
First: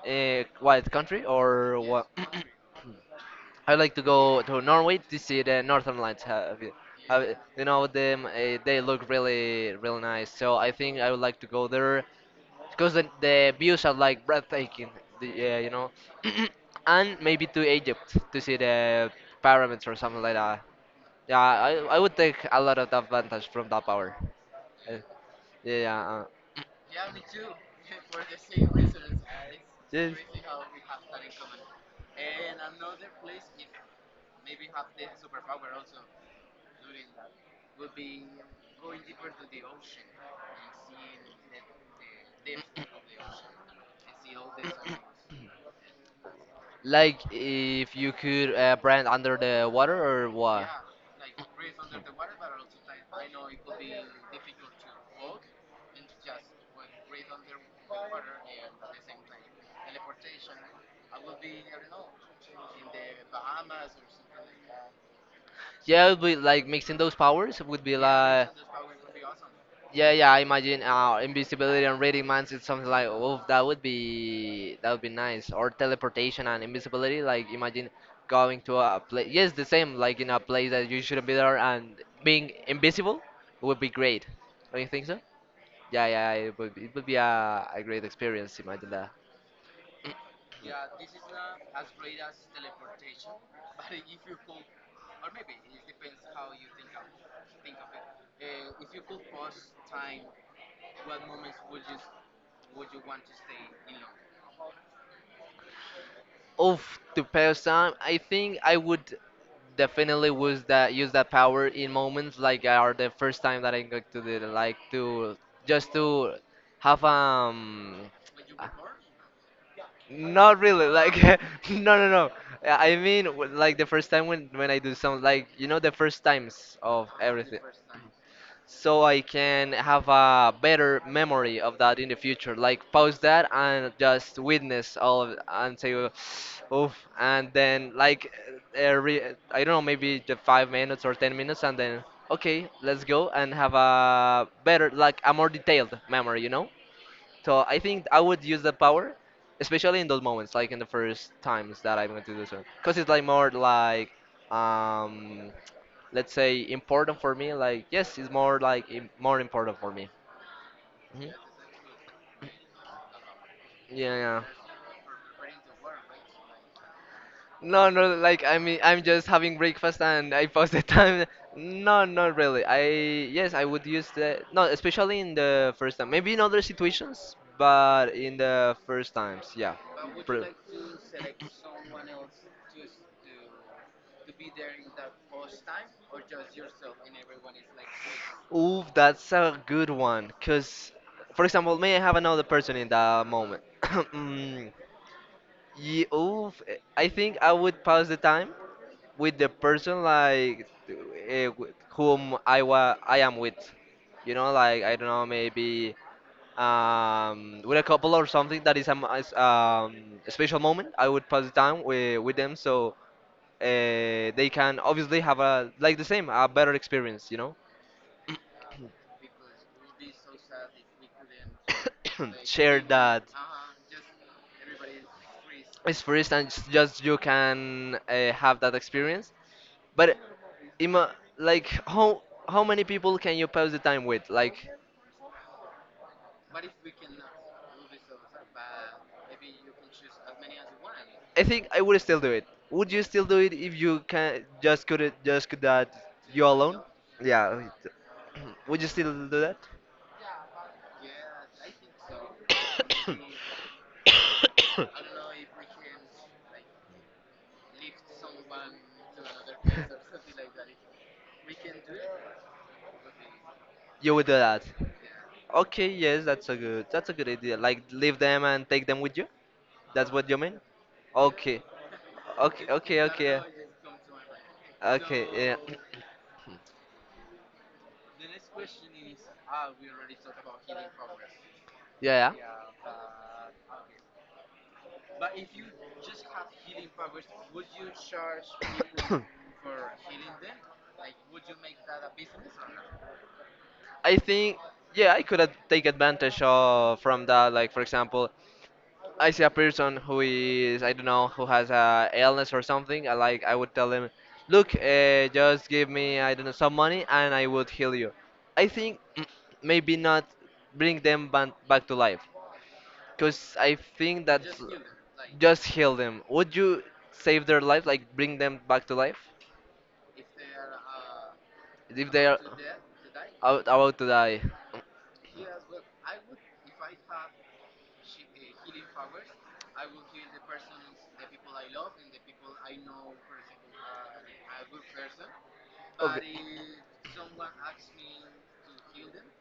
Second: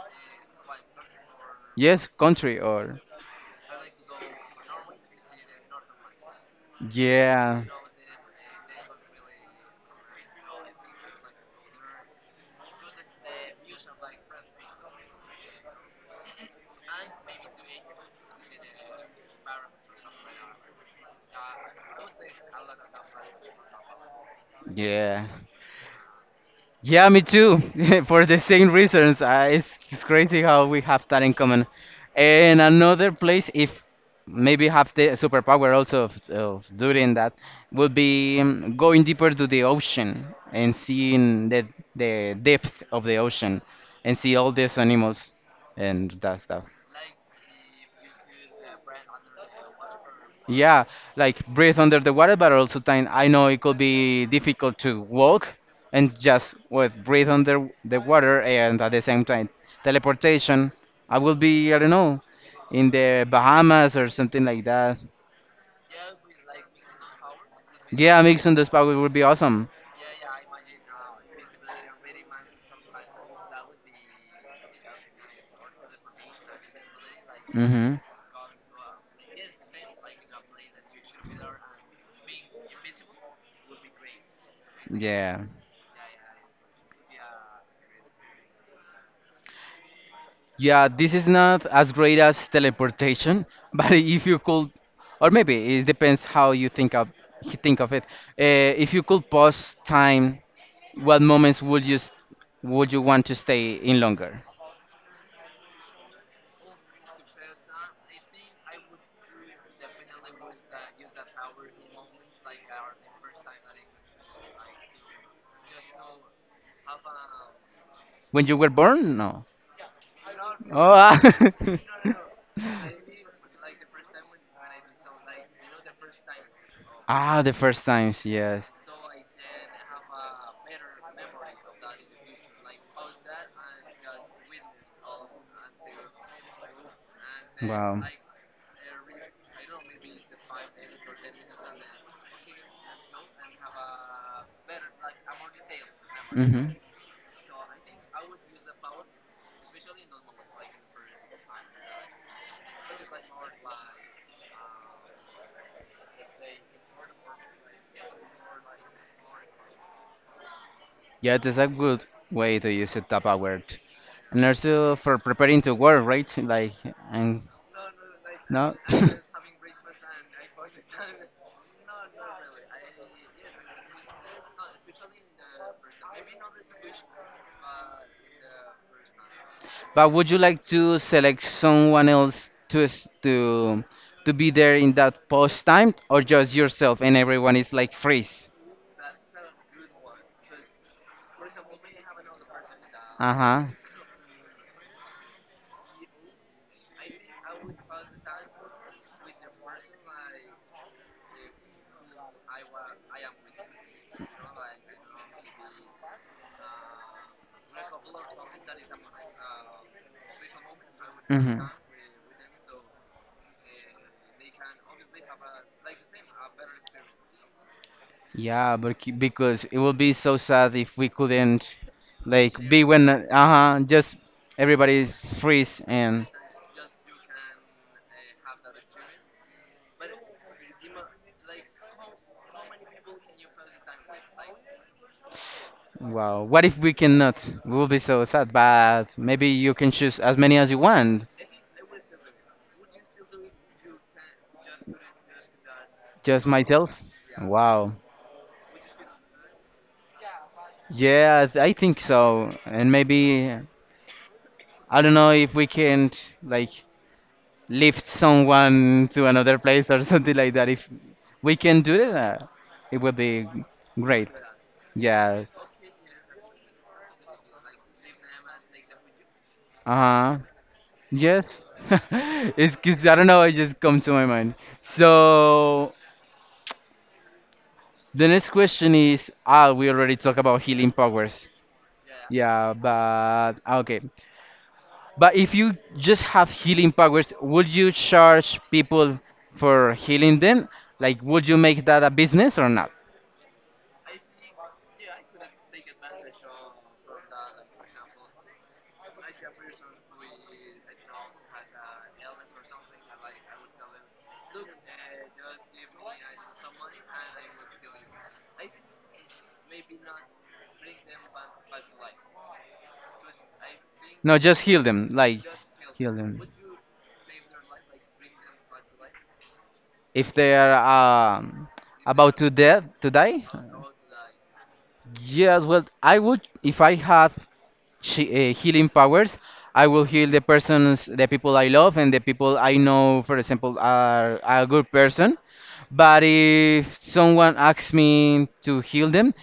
Speaker 2: what country or
Speaker 1: Yes,
Speaker 2: what?
Speaker 1: country or
Speaker 2: I like to go to Norway to see the Northern Lights. Have you, have you,
Speaker 1: yeah.
Speaker 2: you know them? They look really, really nice. So I think I would like to go there. Because the views are like breathtaking. The, you know, and maybe to Egypt to see the pyramids or something like that. Yeah, I would take a lot of advantage from that power. Uh,
Speaker 1: Yeah.
Speaker 2: yeah, yeah,
Speaker 1: Yeah, me too. For the same reasons. It's
Speaker 2: yes.
Speaker 1: crazy how we have that in common. And another place, if maybe have the superpower also of doing that, would be going deeper to the ocean and seeing the depth of the ocean and see all these animals and that stuff.
Speaker 2: Like if you could brand under the water or what?
Speaker 1: Yeah, like breathe under the water, but also time I know it could be difficult to walk and just with breathe under the water and at the same time teleportation. I will be, I don't know, in the Bahamas or something like that.
Speaker 2: Yeah, it would be like mixing those powers would be
Speaker 1: Yeah,
Speaker 2: like,
Speaker 1: mixing those powers would be awesome.
Speaker 2: yeah, yeah. I imagine invisibility and reading minds. It's something like, oh, that would be, that would be nice. Or teleportation and invisibility. Like imagine
Speaker 1: Mm-hmm.
Speaker 2: going to a place. Yes, the same. Like in a place that you shouldn't be there and being invisible would be great. Don't you think so?
Speaker 1: Yeah.
Speaker 2: Yeah, yeah. It would be a great experience. Imagine that.
Speaker 1: Yeah, this is not as great as teleportation, but if you could, or maybe it depends how you think of it. Uh, if you could pause time, what moments would you would you want to stay in longer?
Speaker 2: Of to pass time, I think I would definitely use that power in moments like are the first time that I got to do it, like to just to have
Speaker 1: When you were
Speaker 2: uh,
Speaker 1: born? No.
Speaker 2: not really,
Speaker 1: Oh,
Speaker 2: like
Speaker 1: ah.
Speaker 2: No no. I mean like the first time when I do some, like, you know, the first times of
Speaker 1: Ah, the
Speaker 2: everything,
Speaker 1: first times, yes.
Speaker 2: so I can have a better memory of that in the future. Like pause that and just witness all of and say, oof, and then
Speaker 1: Wow.
Speaker 2: like, I don't know, maybe the 5 minutes or 10 minutes, and then okay, let's go and have a better, like a more detailed memory, you know?
Speaker 1: Hmm.
Speaker 2: So I think I would use that power, especially in those moments, like in the first times that I'm going to do so, because it's like more like, um, let's say important for me. Like yes, it's more like more important for me. Hmm.
Speaker 1: Yeah, that's a good way to use a Tupperware.
Speaker 2: Yeah, yeah.
Speaker 1: And also for preparing to work, right? Like, and
Speaker 2: No, no. Like I
Speaker 1: no?
Speaker 2: mean, I'm just having breakfast and I pass the time. No, not really. I, yes, I would use the, no, especially in the first time. Maybe in other situations, but in the first times, yeah.
Speaker 1: But would you
Speaker 2: Pre-
Speaker 1: like to select someone else to to be there in that post time, or just yourself and everyone is like freeze?
Speaker 2: Ooh, that's a good one. Cause, for example, may I have another person in that
Speaker 1: Uh
Speaker 2: moment?
Speaker 1: huh.
Speaker 2: Mm, yeah, ooh, I think I would pass the time with the person, like uh, whom I am with. You know, like I don't know, maybe with a couple or something that is is, a special moment. I would pass the
Speaker 1: Hmm.
Speaker 2: time with them so they can obviously have a like the same a better experience. You know.
Speaker 1: Yeah, but because it would be so sad if we couldn't, like,
Speaker 2: Share
Speaker 1: be when uh
Speaker 2: that.
Speaker 1: huh, just everybody's freeze
Speaker 2: It's free,
Speaker 1: and
Speaker 2: and it's just you can have that experience. But ima like how many people can you pass the time with? Like
Speaker 1: wow. What if we cannot? We will be so sad, but maybe you can choose as many as you want.
Speaker 2: I think I would still do it. Would you still do it if you can just could it just could that
Speaker 1: Just
Speaker 2: you alone?
Speaker 1: myself?
Speaker 2: Yeah.
Speaker 1: Wow.
Speaker 2: Would you still do that?
Speaker 1: Yeah, I think so. And maybe, I don't know if we can't, like, lift someone to another place or something like that. If we can do that, it would be
Speaker 2: You
Speaker 1: great.
Speaker 2: would do that.
Speaker 1: Yeah.
Speaker 2: Okay, yes, that's a good idea. Like leave them and take them with you? That's what
Speaker 1: Uh-huh.
Speaker 2: you mean?
Speaker 1: Yes.
Speaker 2: Okay. Okay,
Speaker 1: It's
Speaker 2: okay,
Speaker 1: because I don't know,
Speaker 2: okay.
Speaker 1: it just comes to my mind.
Speaker 2: Okay, yeah.
Speaker 1: So, the next question is, ah, we already talked about healing powers.
Speaker 2: Yeah, yeah.
Speaker 1: Yeah, but ah, okay. But if you just have healing powers, would you charge people for healing them? Like, would you make that a business or not?
Speaker 2: I think yeah, I could have take advantage of from that. Like for example, I see a person who is I don't know who has a illness or something. I would tell him, look, just give me I don't know some money and I would heal you. I think maybe not bring them back to life, cause I think
Speaker 1: No,
Speaker 2: that
Speaker 1: just heal them. Like,
Speaker 2: just heal
Speaker 1: heal
Speaker 2: them.
Speaker 1: them.
Speaker 2: Would you save their life, like bring them back to life
Speaker 1: If they are um,
Speaker 2: if they
Speaker 1: about
Speaker 2: are
Speaker 1: to death, to die.
Speaker 2: about to die?
Speaker 1: Yes, well, I would if I had she, healing powers. I will heal the persons, the people I love, and the people I know, for example, are a good person. But
Speaker 2: Okay.
Speaker 1: if someone asks me to heal them,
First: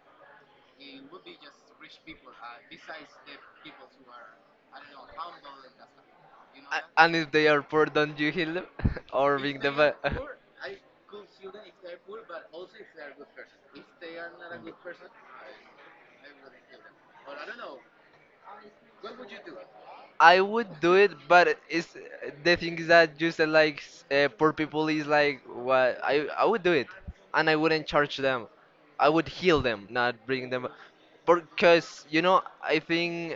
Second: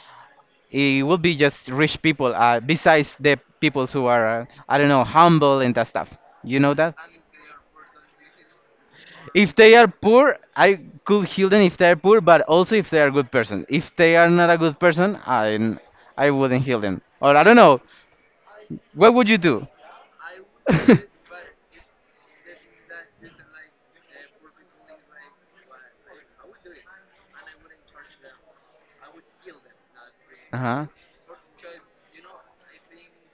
Speaker 1: it will be just rich people, besides the people who are, I don't know, humble and that stuff. You know that?
Speaker 2: And if they are poor, don't you heal them? or
Speaker 1: If
Speaker 2: being the
Speaker 1: they are poor, I could heal them if they are poor, but also if they are a good person. If they are not a good person, I wouldn't heal them. Or I don't know. What would you do?
Speaker 2: I would do it, but it's the thing is that you said like poor people is like what I would do it, and I wouldn't charge them. I would heal them, not bring them,
Speaker 1: Uh-huh.
Speaker 2: because you know I think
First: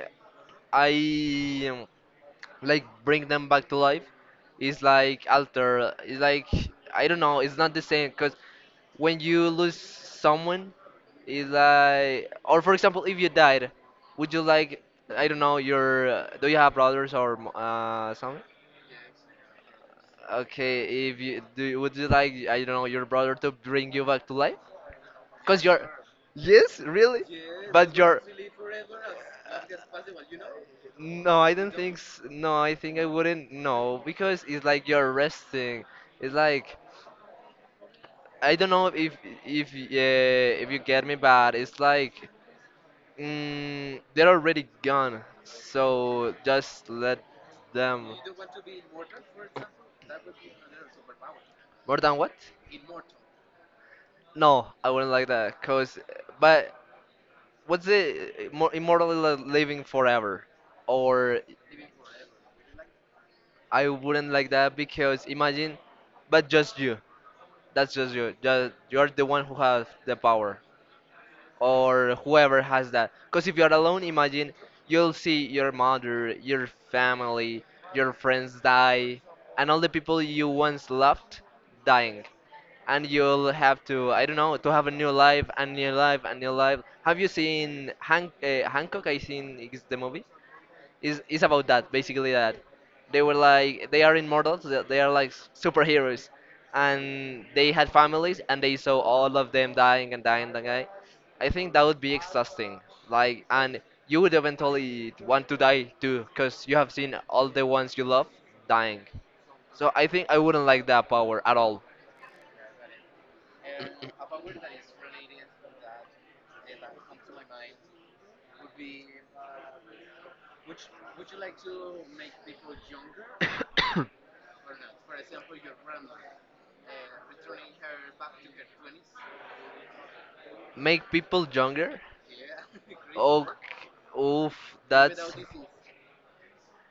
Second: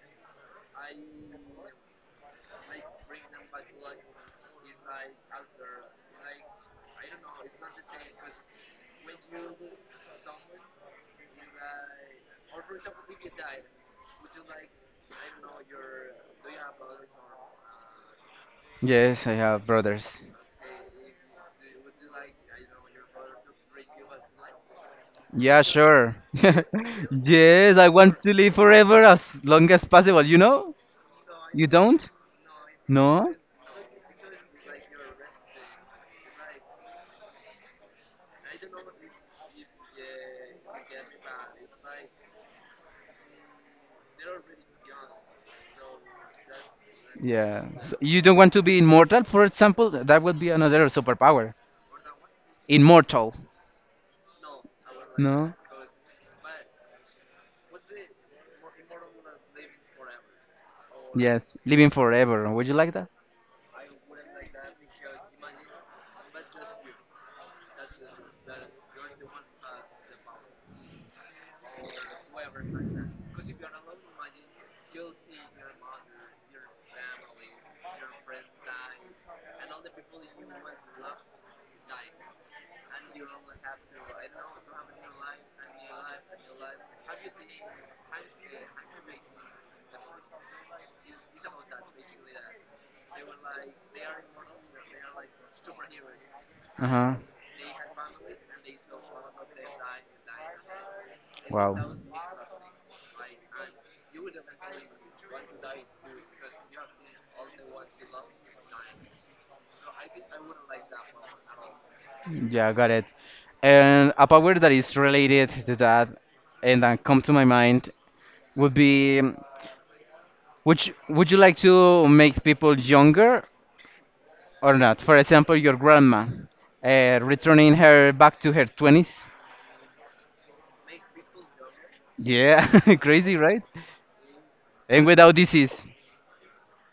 Speaker 2: I like bring them back to life is like alter it's like I don't know it's not the same because when you lose someone is like or for example if you died would you like I don't know your do you have brothers or something
Speaker 1: Yes, I have brothers.
Speaker 2: okay if you do would you like I don't know your brother to bring you back to life
Speaker 1: Yeah,
Speaker 2: because you're
Speaker 1: sure.
Speaker 2: yes really
Speaker 1: Yes, I
Speaker 2: but
Speaker 1: want
Speaker 2: you're
Speaker 1: to live forever as long as possible, you know?
Speaker 2: no, I
Speaker 1: You
Speaker 2: don't think.
Speaker 1: don't?
Speaker 2: No, I think I
Speaker 1: No?
Speaker 2: wouldn't. No, because it's like you're resting. It's like I don't know if yeah if you get me, but it's like they're already gone. So just let
Speaker 1: Yeah. So
Speaker 2: them.
Speaker 1: you don't want to be immortal, for example? That would be another superpower.
Speaker 2: More than what?
Speaker 1: Immortal.
Speaker 2: No, I wouldn't like
Speaker 1: No?
Speaker 2: that. Cause, but what's it? More immortally living forever, or
Speaker 1: Yes, living forever. Would you like that?
Speaker 2: I wouldn't like that because imagine, but just you. That's just you. Just, you're the one who has the power, or whoever has that. Because if you're alone, imagine you'll see your mother, your family, your friends die, and all the people you once loved dying. And you'll have to, I don't know, to have a new life, and new life, and new life. Have you seen Hancock? I seen it's the movie is about that basically that they were like they are immortals they are like superheroes
Speaker 1: Uh-huh.
Speaker 2: and they had families and they saw all of them dying and dying and dying. I think that
Speaker 1: Wow.
Speaker 2: would be exhausting like and you would eventually want to die too because you have seen all the ones you love dying, so I think I wouldn't like that power at all.
Speaker 1: Yeah, got it. And a power that is related to that and that come to my mind would be would you like to make people younger or not? For example, your grandma, returning her back to her 20s.
Speaker 2: Make people younger.
Speaker 1: Yeah, crazy,
Speaker 2: Oh,
Speaker 1: right?
Speaker 2: oof,
Speaker 1: And
Speaker 2: that's
Speaker 1: without disease.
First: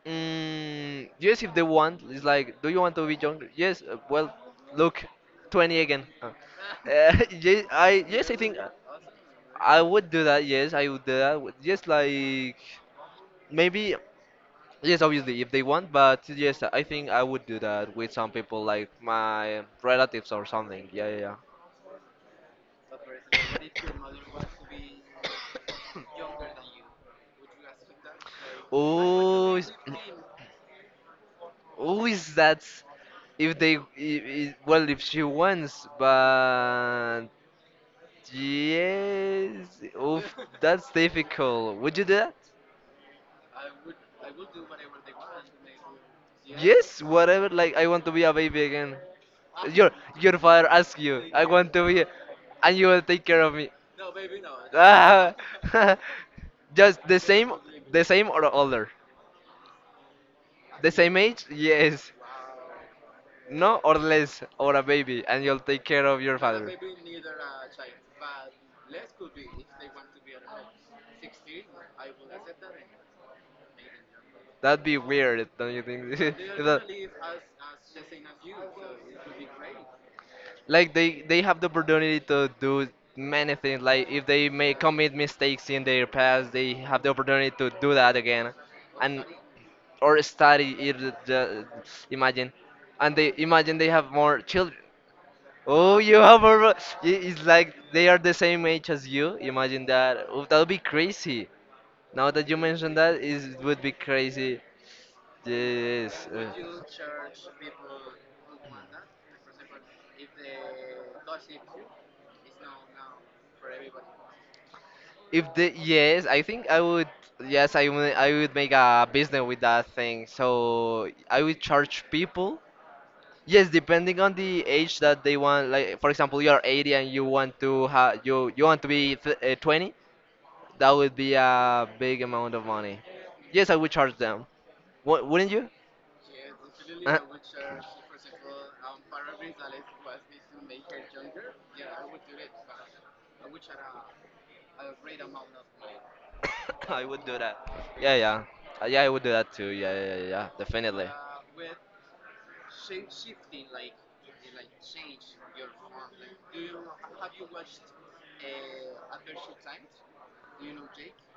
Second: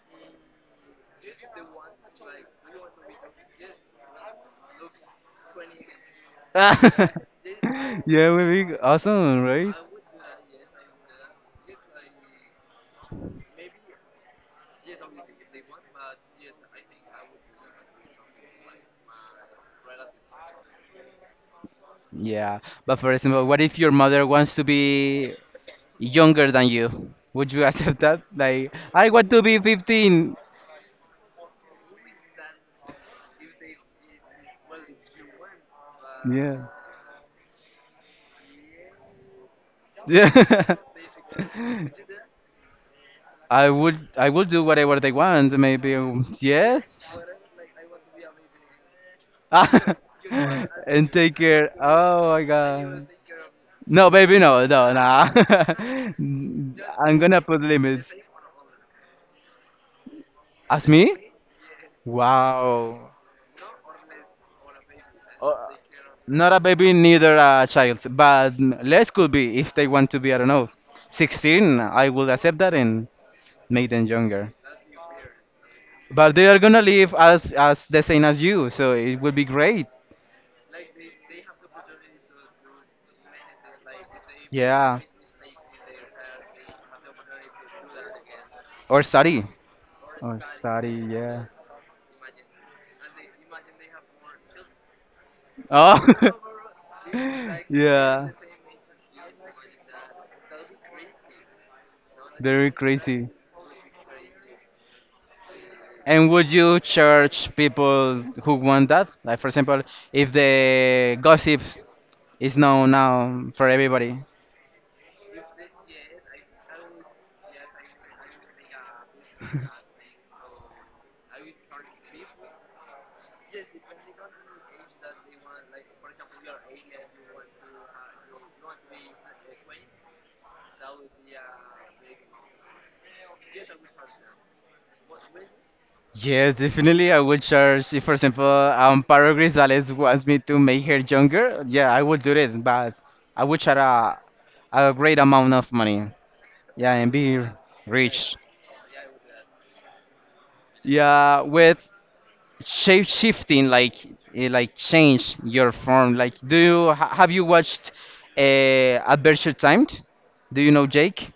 Speaker 2: mm, yes, if they want, it's like, do you want to be younger? Yes. Well, look, 20 again. Yes,
Speaker 1: Yeah,
Speaker 2: I
Speaker 1: would
Speaker 2: think
Speaker 1: be awesome, right?
Speaker 2: I would do that. Yes, I would do that. Yes, like maybe yes, obviously if they want, but yes, I think I would do that with some people like my relatives or something. Yeah, yeah,
Speaker 1: Yeah, but for example, what if your mother wants to be younger
Speaker 2: yeah.
Speaker 1: than you? Would you accept that? Like, I want to
Speaker 2: Oh,
Speaker 1: be 15.
Speaker 2: always that's if they well if she wants
Speaker 1: Yeah.
Speaker 2: but yes
Speaker 1: Yeah.
Speaker 2: oof that's difficult would you do that
Speaker 1: I would do whatever they want, maybe
Speaker 2: yes
Speaker 1: yes.
Speaker 2: whatever like I want to be a baby again.
Speaker 1: Ah,
Speaker 2: your your father asks
Speaker 1: and
Speaker 2: you
Speaker 1: take
Speaker 2: I want
Speaker 1: care.
Speaker 2: to be
Speaker 1: Oh my
Speaker 2: and you will
Speaker 1: god.
Speaker 2: take care of me.
Speaker 1: No, baby, no, no, nah.
Speaker 2: Ah, just the
Speaker 1: I'm gonna
Speaker 2: same,
Speaker 1: put
Speaker 2: the
Speaker 1: limits.
Speaker 2: same or older,
Speaker 1: As
Speaker 2: the same
Speaker 1: me?
Speaker 2: age yes,
Speaker 1: Wow.
Speaker 2: no or less or a baby and you'll take care of your
Speaker 1: Not a
Speaker 2: father.
Speaker 1: baby, neither a child, but less could be if they want to be, I don't know, 16. I will accept that and make them younger.
Speaker 2: That'd be weird, don't you think?
Speaker 1: But they are
Speaker 2: Is
Speaker 1: gonna
Speaker 2: that
Speaker 1: live as the same as you, so it will be great.
Speaker 2: like they have the opportunity to do many things like if they may
Speaker 1: Yeah.
Speaker 2: commit mistakes in their past they have the opportunity to do that again,
Speaker 1: Or
Speaker 2: and
Speaker 1: study.
Speaker 2: or
Speaker 1: Or
Speaker 2: study if
Speaker 1: study, yeah.
Speaker 2: the imagine and they imagine they have more children. Oh,
Speaker 1: Oh,
Speaker 2: you have a. It's like they are
Speaker 1: yeah.
Speaker 2: the same age as you. Imagine that. Oh, that would be crazy. Now that you
Speaker 1: Very
Speaker 2: mentioned that,
Speaker 1: crazy.
Speaker 2: it would be crazy. Yes.
Speaker 1: And would
Speaker 2: Uh,
Speaker 1: you charge people who want that? Like, for example, if the gossip is known now for everybody,
Speaker 2: if the yes, I think I would. Yes, I would. I would make a business with that thing. So I would charge people. Yes, depending on the age that they want, like for example, you're 80 and you want to have you want to be th 20, that would be a big amount of money. Yes, I would charge them. Wouldn't you?
Speaker 1: yes, definitely.
Speaker 2: Uh,
Speaker 1: I would charge. See, for example, Paro Grisales wants me to make her younger. Yeah, I would do it, but I would charge a great amount of money. Yeah,
Speaker 2: I
Speaker 1: and
Speaker 2: would do
Speaker 1: be
Speaker 2: that. Yeah,
Speaker 1: rich.
Speaker 2: yeah, uh, yeah, I would do that too. Yeah, yeah, yeah, yeah, definitely.
Speaker 1: Yeah, with shape shifting, like eh, like change your form. Like, do you have you watched Adventure Timed? Do you know Jake?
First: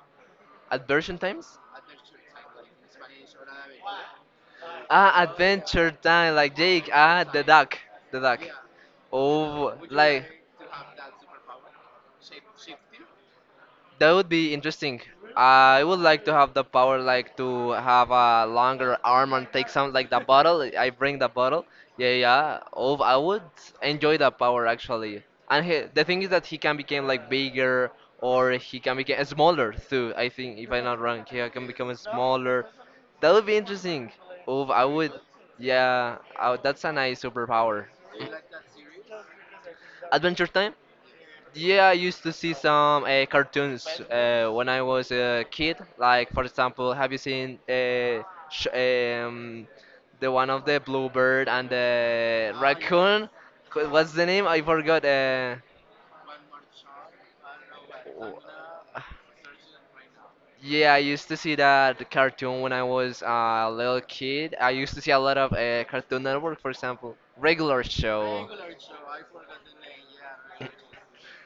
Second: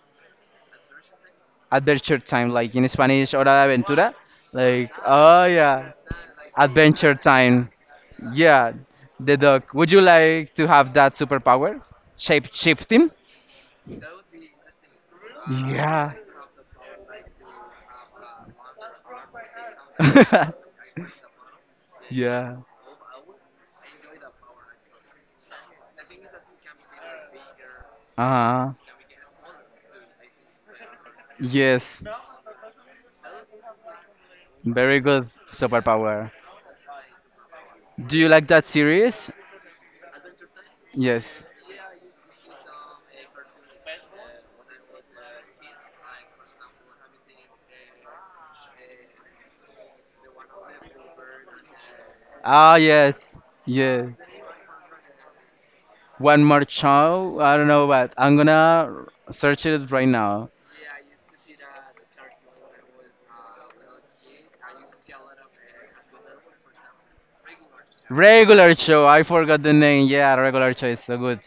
Speaker 2: At version times?
Speaker 1: Adventure time, like in Spanish, hora de aventura. Like,
Speaker 2: Ah,
Speaker 1: oh yeah,
Speaker 2: Adventure Time, like Jake.
Speaker 1: adventure
Speaker 2: Ah,
Speaker 1: time.
Speaker 2: the duck.
Speaker 1: Yeah, the dog.
Speaker 2: Oh,
Speaker 1: Would you
Speaker 2: like.
Speaker 1: like to have that superpower? Shape shifting?
Speaker 2: That would be interesting. I would
Speaker 1: Yeah.
Speaker 2: like to have the power, like to have a longer arm and take some, like the bottle. I bring the bottle. Yeah,
Speaker 1: Yeah.
Speaker 2: yeah. Oh, I would enjoy that power actually. And he, the thing is that he can become like bigger, or
Speaker 1: Uh-huh.
Speaker 2: he can become smaller too. I think if I'm not wrong, he can become
Speaker 1: Yes.
Speaker 2: smaller. That would be interesting. Oh, I
Speaker 1: Very
Speaker 2: would.
Speaker 1: good
Speaker 2: Yeah,
Speaker 1: superpower.
Speaker 2: that's a nice superpower.
Speaker 1: Do you like that series?
Speaker 2: Adventure Time.
Speaker 1: Yes.
Speaker 2: Yeah, I used to see some cartoons when I was a kid. Like, for example, have you seen sh the one of the bluebird and the
Speaker 1: Ah,
Speaker 2: raccoon?
Speaker 1: yes. Yes.
Speaker 2: What's the name? I forgot.
Speaker 1: One more show? I don't know, but I'm
Speaker 2: W-
Speaker 1: gonna search it right now.
Speaker 2: yeah, I used to see that cartoon when I was a little kid. I used to see a lot of Cartoon Network, for example, regular show.
Speaker 1: Regular show. I forgot the name. Yeah, regular show is so good.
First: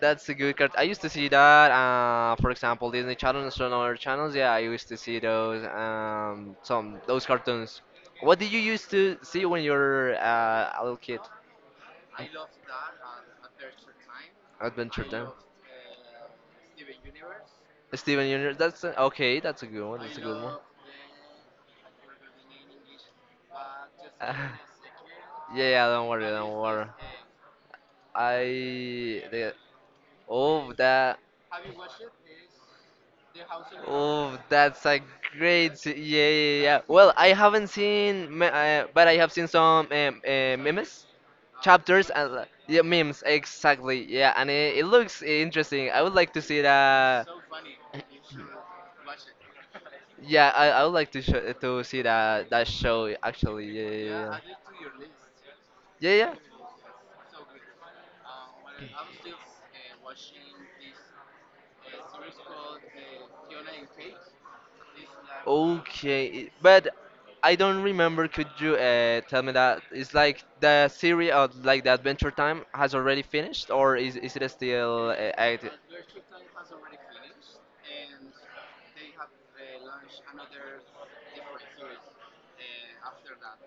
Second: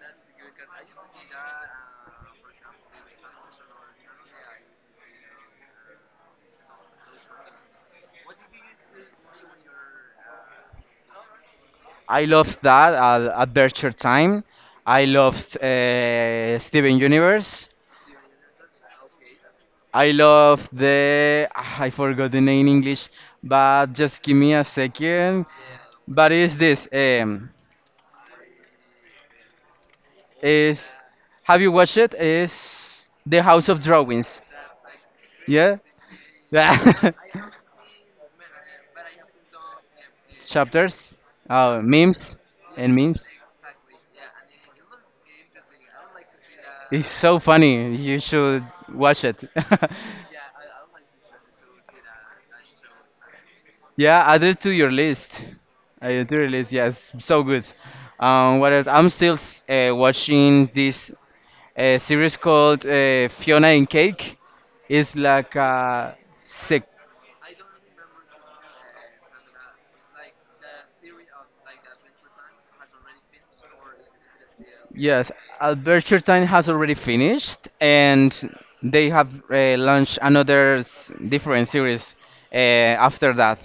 Speaker 2: That's a good card. I used to see that. For example, Disney Channel and some other channels. Yeah, I used to see those. Some those cartoons. What did you used to see when you were a little kid?
Speaker 1: I loved that Adventure Time.
Speaker 2: Adventure
Speaker 1: I
Speaker 2: Time.
Speaker 1: loved Steven Universe.
Speaker 2: Steven Universe. That's a, okay. That's a good one.
Speaker 1: I
Speaker 2: That's a good one.
Speaker 1: love the ah, I forgot the name in English, but just give me a second.
Speaker 2: Yeah, yeah. Don't worry.
Speaker 1: But
Speaker 2: Don't
Speaker 1: is
Speaker 2: worry.
Speaker 1: this
Speaker 2: I the Oh
Speaker 1: is
Speaker 2: that.
Speaker 1: have you watched it? Is The House of
Speaker 2: Oh,
Speaker 1: Drawings?
Speaker 2: that's a great.
Speaker 1: Yeah.
Speaker 2: Yeah, yeah, yeah. Well,
Speaker 1: Yeah.
Speaker 2: I haven't seen, but I have seen some memes,
Speaker 1: Chapters,
Speaker 2: chapters, and
Speaker 1: memes,
Speaker 2: yeah,
Speaker 1: and
Speaker 2: memes.
Speaker 1: memes.
Speaker 2: Exactly. Yeah, and it looks interesting. I would like to see
Speaker 1: It's
Speaker 2: that.
Speaker 1: so funny. You should watch it.
Speaker 2: Yeah, I would like to sh to see that that show actually.
Speaker 1: Yeah,
Speaker 2: Yeah,
Speaker 1: add it to your list.
Speaker 2: yeah,
Speaker 1: Add
Speaker 2: yeah.
Speaker 1: it
Speaker 2: Yeah,
Speaker 1: to your list. Yes, so good. What else? I'm still watching this series called
Speaker 2: yeah.
Speaker 1: Fiona and Cake. It's like a
Speaker 2: Okay, but
Speaker 1: sec-
Speaker 2: I don't remember. Could you tell me that it's like the series of like the Adventure Time has already finished, or is it still
Speaker 1: yes,
Speaker 2: active?
Speaker 1: Albertine has already finished, and they have launched another different series after that.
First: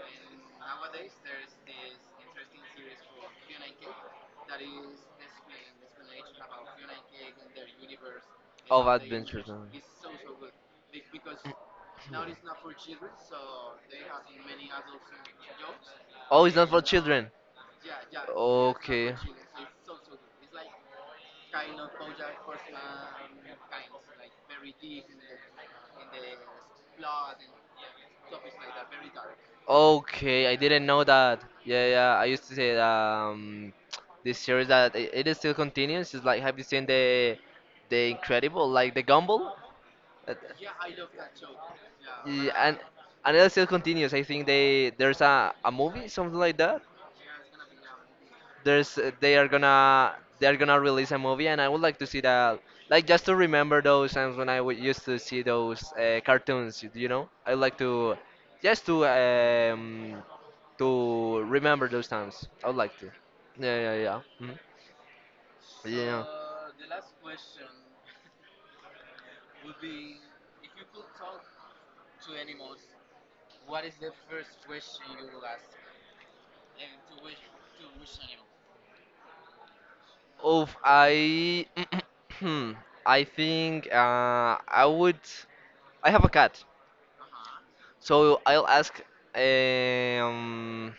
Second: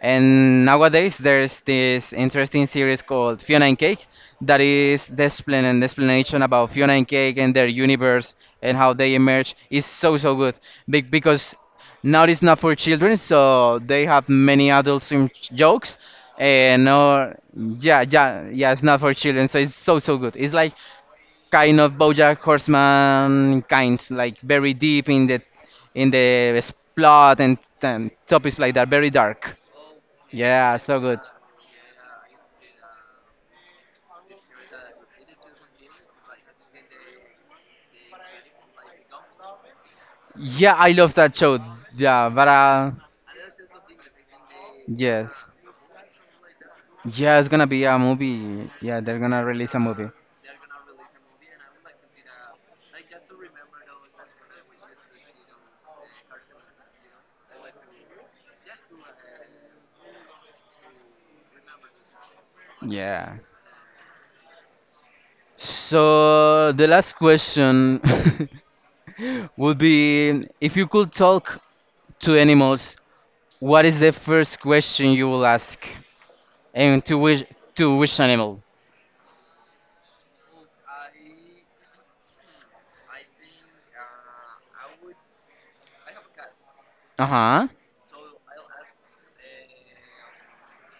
Speaker 1: And nowadays, there's this interesting series called Fiona and Cake that is the explain and the explanation about Fiona and Cake and their universe and
Speaker 2: Of
Speaker 1: how they
Speaker 2: Adventure
Speaker 1: emerge
Speaker 2: Time.
Speaker 1: is so so good. Because now it's not for children, so they have many adult swim jokes.
Speaker 2: Oh, it's not for
Speaker 1: And
Speaker 2: children.
Speaker 1: yeah, yeah, yeah, it's not for
Speaker 2: Okay.
Speaker 1: children, so it's so so good. It's like kind of BoJack Horseman kind, like very deep in the plot and topics like that, very dark.
Speaker 2: Okay, I
Speaker 1: Yeah,
Speaker 2: didn't
Speaker 1: so
Speaker 2: know
Speaker 1: good.
Speaker 2: that. Yeah, yeah. I used to say this series that it is still continues. It's like have you seen the Incredible, like the Gumball? Uh,
Speaker 1: Yeah, I love that show. Yeah, but
Speaker 2: Yeah, and it still continues. I think they there's
Speaker 1: yes,
Speaker 2: a movie something like that
Speaker 1: yeah, it's gonna be a movie. Yeah,
Speaker 2: there's
Speaker 1: they're
Speaker 2: they
Speaker 1: gonna
Speaker 2: are
Speaker 1: release a movie.
Speaker 2: gonna release a movie and I would like to see that like just to remember those times when used to see those cartoons you know I like to just to remember those times I would like to
Speaker 1: Yeah.
Speaker 2: yeah yeah yeah. Mhm. Yeah.
Speaker 1: So the last question would be if you could talk to animals, what is the first question you will ask? And to which animal?
Speaker 2: Oof, I I think I would I have a cat.
Speaker 1: Uh-huh.
Speaker 2: So I'll ask um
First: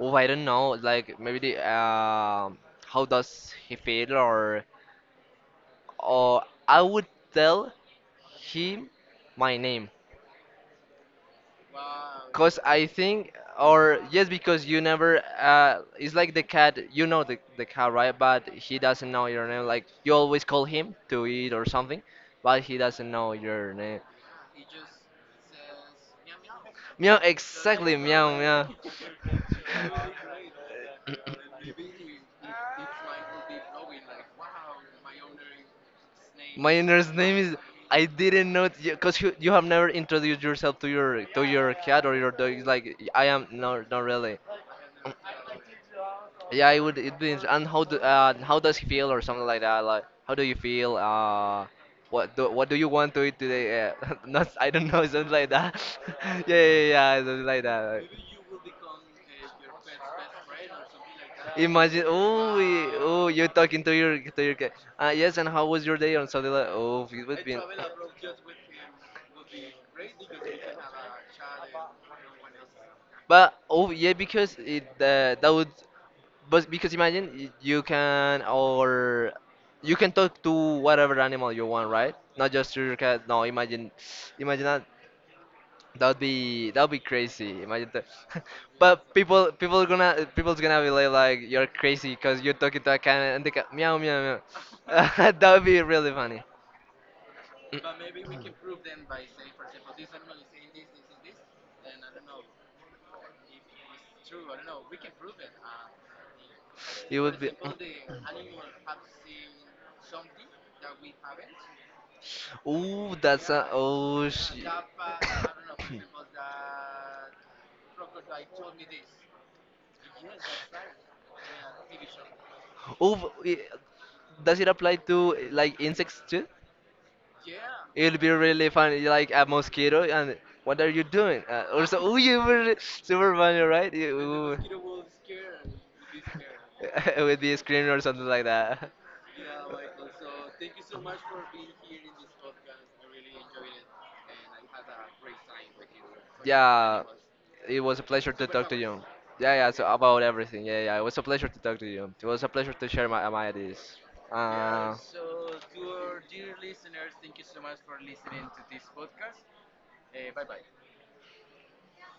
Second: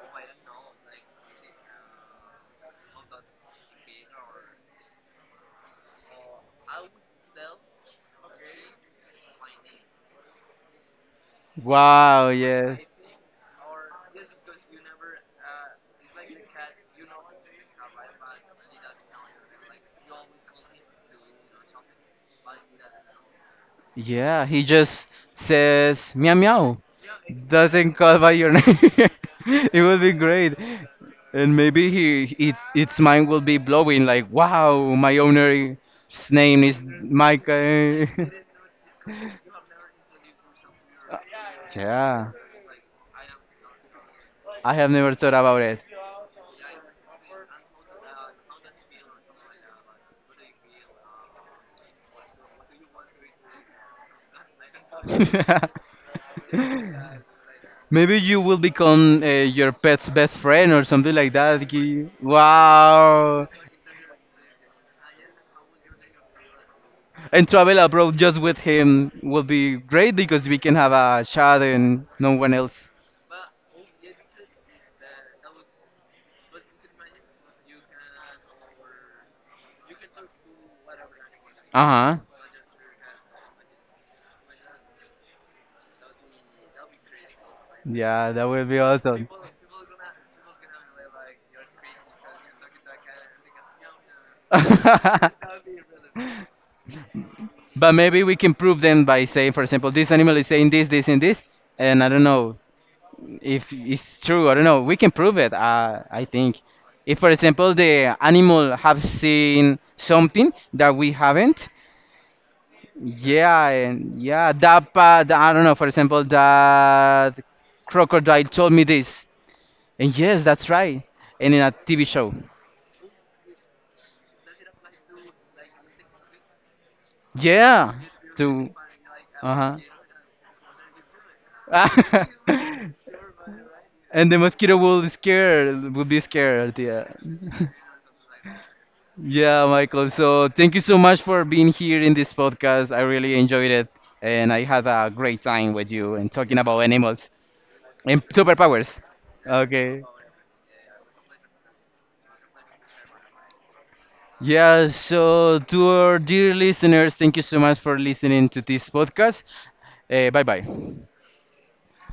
Speaker 2: oh, I don't know. Like maybe the how does he feel or I would tell him my name.
Speaker 1: Wow,
Speaker 2: Cause
Speaker 1: yes.
Speaker 2: I think, or yes, because you never. It's like the cat. You know the cat, right? But he doesn't know your name. Like you always call him to eat or something, but he doesn't know your name.
Speaker 1: Yeah, he just says meow meow.
Speaker 2: Meow. Exactly.
Speaker 1: Doesn't call by
Speaker 2: Meow.
Speaker 1: your
Speaker 2: Meow.
Speaker 1: name. It would be great. And maybe he its mind will be blowing like wow, my owner's name
Speaker 2: My
Speaker 1: is
Speaker 2: owner's name
Speaker 1: Mike.
Speaker 2: is. I didn't know because you have never introduced yourself to your cat or
Speaker 1: Yeah.
Speaker 2: your dog. It's like I am not not really.
Speaker 1: I have never thought about it.
Speaker 2: Yeah, it would it means and how do how does he feel or something like that? Like how do you feel? What do you want to eat today? Not I don't know something like that. Yeah yeah yeah something like that.
Speaker 1: Maybe you will become your pet's best friend or something like that.
Speaker 2: Imagine, oh, oh, you're
Speaker 1: Wow.
Speaker 2: talking to your cat. Yes, and how was your day on Sunday? Like, oh, it would
Speaker 1: And
Speaker 2: be.
Speaker 1: travel abroad just with him will be great because we can have a chat and no one else.
Speaker 2: But oh yeah, because it that would, but because imagine you can or you can talk to whatever animal you
Speaker 1: Uh
Speaker 2: want, right?
Speaker 1: huh.
Speaker 2: Not just your cat. No, imagine, imagine that. That'd be crazy. Imagine that.
Speaker 1: Yeah, that would be
Speaker 2: But
Speaker 1: awesome.
Speaker 2: people are gonna people's gonna be like you're crazy because you're talking to a cat and the cat meow meow meow. That would be really funny.
Speaker 1: But maybe we can prove them by saying, for example, this animal is saying this, this, and this, and I don't know if it's true. I don't know. We can prove it. I think, if
Speaker 2: It
Speaker 1: for
Speaker 2: would be.
Speaker 1: example the animal have seen something that we haven't,
Speaker 2: Ooh, that's a
Speaker 1: yeah, and
Speaker 2: oh
Speaker 1: yeah,
Speaker 2: shit.
Speaker 1: that part, I don't know, for example, that crocodile told me this. And yes, that's right. And in a TV show.
Speaker 2: Ooh, i- does it apply to like insects too?
Speaker 1: Yeah.
Speaker 2: It'll be
Speaker 1: To
Speaker 2: really funny, like a
Speaker 1: uh-huh.
Speaker 2: mosquito, and what are you doing? Or so, oh, you were super funny, right? You,
Speaker 1: And the mosquito
Speaker 2: ooh.
Speaker 1: will scare will be scared, yeah.
Speaker 2: It would be screaming or something like that.
Speaker 1: Yeah, Michael. So thank you so much for being here in this podcast. I really enjoyed it and I had a great time with you and talking about
Speaker 2: Yeah,
Speaker 1: animals
Speaker 2: it was a
Speaker 1: and
Speaker 2: pleasure to talk to
Speaker 1: superpowers.
Speaker 2: you. Yeah, yeah, so
Speaker 1: Okay.
Speaker 2: about everything. Yeah, yeah, it was a pleasure to talk to you. It was a pleasure to share my ideas.
Speaker 1: Yeah,
Speaker 2: Uh,
Speaker 1: so to our dear listeners, thank you so much for listening to this podcast. Bye bye.